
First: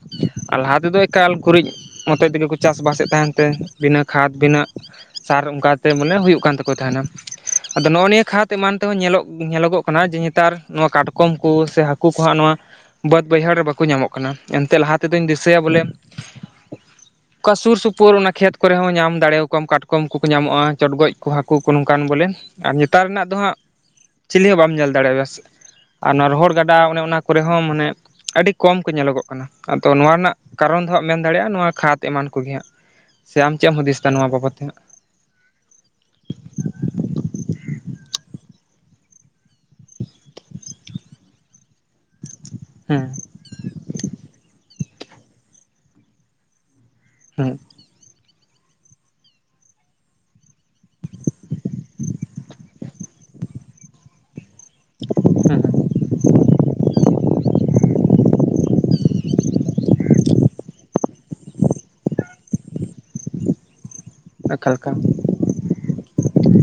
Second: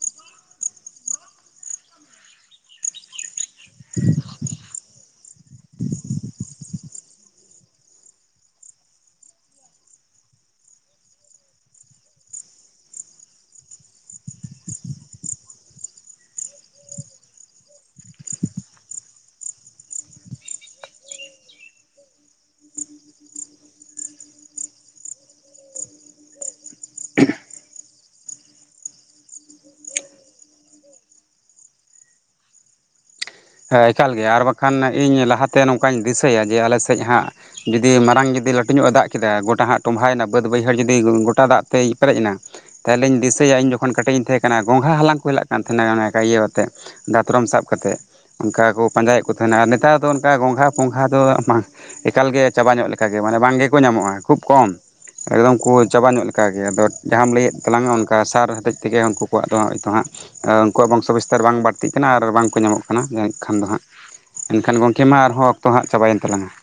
ᱟᱨ ᱞᱟᱦᱟ ᱛᱮᱫᱚ ᱮᱠᱟᱞ ᱜᱩᱨᱤᱡ ᱢᱚᱛᱮ ᱛᱮᱜᱮ ᱠᱚ ᱪᱟᱥᱵᱟᱥᱮᱫ ᱛᱟᱦᱮᱱ ᱛᱮ ᱵᱤᱱᱟᱹ ᱠᱷᱟᱫᱽ ᱵᱤᱱᱟᱹ ᱥᱟᱨ ᱚᱱᱠᱟᱛᱮ ᱢᱟᱱᱮ ᱦᱩᱭᱩᱜ ᱠᱟᱱ ᱛᱟᱠᱚ ᱛᱟᱦᱮᱱᱟ ᱟᱫᱚ ᱱᱚᱜᱼᱚ ᱱᱤᱭᱟᱹ ᱠᱷᱟᱫᱽ ᱮᱢᱟᱱ ᱛᱮᱦᱚᱸ ᱧᱮᱞ ᱧᱮᱞᱚᱜᱚᱜ ᱠᱟᱱᱟ ᱡᱮ ᱱᱮᱛᱟᱨ ᱱᱚᱣᱟ ᱠᱟᱴᱠᱚᱢ ᱠᱚ ᱥᱮ ᱦᱟᱹᱠᱩ ᱠᱚᱦᱟᱸᱜ ᱱᱚᱣᱟ ᱵᱟᱹᱫᱽ ᱵᱟᱹᱭᱦᱟᱹᱲ ᱨᱮ ᱵᱟᱠᱚ ᱧᱟᱢᱚᱜ ᱠᱟᱱᱟ ᱮᱱᱛᱮ ᱞᱟᱦᱟ ᱛᱮᱫᱚᱧ ᱫᱤᱥᱟᱹᱭᱟ ᱵᱚᱞᱮ
<inaudible>
ᱚᱠᱟ ᱥᱩᱨ ᱥᱩᱯᱩᱨ ᱚᱱᱟ ᱠᱷᱮᱛ ᱠᱚᱨᱮ ᱦᱚᱸ ᱧᱟᱢ ᱫᱟᱲᱮᱭᱟᱠᱚᱣᱟᱢ ᱠᱟᱴᱠᱚᱢ ᱠᱚᱠᱚ ᱧᱟᱢᱚᱜᱼᱟ ᱪᱚᱲᱜᱚᱡ ᱠᱚ ᱦᱟᱹᱠᱩ ᱠᱚ ᱱᱚᱝᱠᱟᱱ ᱵᱚᱞᱮ ᱾ ᱟᱨ ᱧᱮᱛᱟᱨ ᱨᱮᱱᱟᱜ ᱫᱚ ᱦᱟᱸᱜ, ᱪᱤᱞᱤ ᱦᱚᱸ ᱵᱟᱢ ᱧᱮᱞ ᱫᱟᱲᱮᱭᱟᱜᱼᱟ ᱟᱨ ᱚᱱᱟ ᱨᱚᱦᱚᱲ ᱜᱟᱰᱟ ᱚᱱᱮ ᱚᱱᱟ ᱠᱚᱨᱮ ᱦᱚᱸ ᱢᱟᱱᱮ ᱟᱹᱰᱤ ᱠᱚᱢ ᱠᱚ ᱧᱮᱞᱚᱜᱚᱜ ᱠᱟᱱᱟ ᱟᱫᱚ ᱱᱚᱣᱟ ᱨᱮᱱᱟᱜ ᱠᱟᱨᱚᱱ ᱫᱚ ᱦᱟᱸᱜ ᱢᱮᱱ ᱫᱟᱲᱮᱭᱟᱜᱼᱟ ᱱᱚᱣᱟ ᱠᱷᱟᱛ ᱮᱢᱟᱱ ᱠᱚᱜᱮ ᱦᱟᱸᱜ ᱥᱮ ᱟᱢ ᱪᱮᱫ ᱮᱢ
ᱦᱮᱸ
ᱦᱩᱫᱤᱥ ᱮᱫᱟ
ᱮᱠᱟᱞ ᱜᱮ
ᱱᱚᱣᱟ
ᱟᱨ
ᱵᱟᱵᱚᱫᱽ ᱛᱮ ᱾
ᱵᱟᱠᱷᱟᱱ ᱤᱧ ᱞᱟᱦᱟᱛᱮ ᱱᱚᱝᱠᱟ ᱤᱧ ᱫᱤᱥᱟᱹᱭᱟ ᱡᱮ ᱟᱞᱮ ᱥᱮᱫ ᱦᱟᱸᱜ ᱡᱩᱫᱤ ᱢᱟᱨᱟᱝ ᱡᱩᱫᱤ ᱞᱟᱹᱴᱩ ᱧᱚᱜ ᱮ ᱫᱟᱜ ᱠᱮᱫᱟ ᱜᱚᱴᱟ ᱦᱟᱸᱜ ᱛᱚᱵᱷᱟᱭᱮᱱᱟ ᱵᱟᱹᱫᱽ ᱵᱟᱹᱭᱦᱟᱹᱲ ᱡᱩᱫᱤ ᱜᱚᱴᱟ ᱫᱟᱜ ᱛᱮᱭ ᱯᱮᱨᱮᱡ ᱮᱱᱟ ᱛᱟᱦᱚᱞᱮ
ᱦᱮᱸ
ᱤᱧ ᱫᱤᱥ ᱭᱟ ᱤᱧ ᱡᱚᱠᱷᱚᱱ ᱠᱟᱹᱴᱤᱡ ᱤᱧ ᱛᱟᱦᱮᱸ ᱠᱟᱱᱟ ᱜᱚᱝᱜᱷᱟ ᱦᱟᱞᱟᱝ ᱠᱚ ᱪᱟᱞᱟᱝ ᱠᱟᱱ ᱛᱟᱦᱮᱸᱱᱟ ᱤᱭᱟᱹ ᱟᱛᱮᱫ ᱫᱟᱛᱨᱚᱢ
ᱦᱮᱸ
ᱥᱟᱵ ᱠᱟᱛᱮᱫ ᱚᱱᱠᱟ ᱠᱚ ᱯᱟᱸᱡᱟᱭᱮᱫ ᱠᱚ ᱛᱟᱦᱮᱱᱟ ᱟᱨ ᱱᱮᱛᱟᱨ ᱫᱚ ᱚᱱᱠᱟ ᱜᱚᱝᱜᱷᱟ ᱯᱚᱸᱜᱷᱟ ᱫᱚ ᱵᱟᱝ ᱮᱠᱟᱞᱜᱮ ᱪᱟᱵᱟ ᱧᱚᱜ ᱞᱮᱠᱟᱜᱮ ᱢᱟᱱᱮ ᱵᱟᱝ ᱜᱮᱠᱚ ᱧᱟᱢᱚᱜᱼᱟ ᱾ ᱠᱷᱩᱵ ᱠᱚᱢ ᱮᱠᱫᱚᱢ
ᱦᱮᱸ
ᱠᱚ ᱪᱟᱵᱟ ᱧᱚᱜ ᱞᱮᱠᱟᱜᱮ ᱟᱫᱚ ᱡᱟᱦᱟᱸᱢ ᱞᱟᱹᱭᱮᱫ ᱛᱟᱞᱟᱝᱟ ᱚᱱᱠᱟ ᱥᱟᱨ ᱦᱚᱛᱮᱡ ᱛᱮᱜᱮ ᱩᱱᱠᱩ ᱠᱚᱣᱟᱜ ᱫᱚ ᱦᱚᱭᱛᱚ ᱦᱟᱸᱜ ᱩᱱᱠᱩᱣᱟᱜ ᱵᱚᱝᱥᱚ ᱵᱤᱥᱛᱟᱨ ᱵᱟᱝ ᱵᱟᱹᱲᱛᱤ ᱠᱟᱱᱟ ᱟᱨ ᱵᱟᱝᱠᱚ ᱧᱟᱢᱚᱜ ᱠᱟᱱᱟ ᱡᱟᱹᱱᱤᱡ ᱠᱷᱟᱱ ᱫᱚ ᱦᱟᱸᱜ
ᱮᱠᱟᱞ
ᱮᱱᱠᱷᱟᱱ
ᱮᱠᱟᱞ
ᱜᱚᱝᱠᱮ ᱢᱟ ᱟᱨᱦᱚᱸ ᱚᱠᱛᱚ ᱦᱟᱸᱜ ᱪᱟᱵᱟᱭᱮᱱ ᱛᱟᱞᱟᱝᱟ ᱾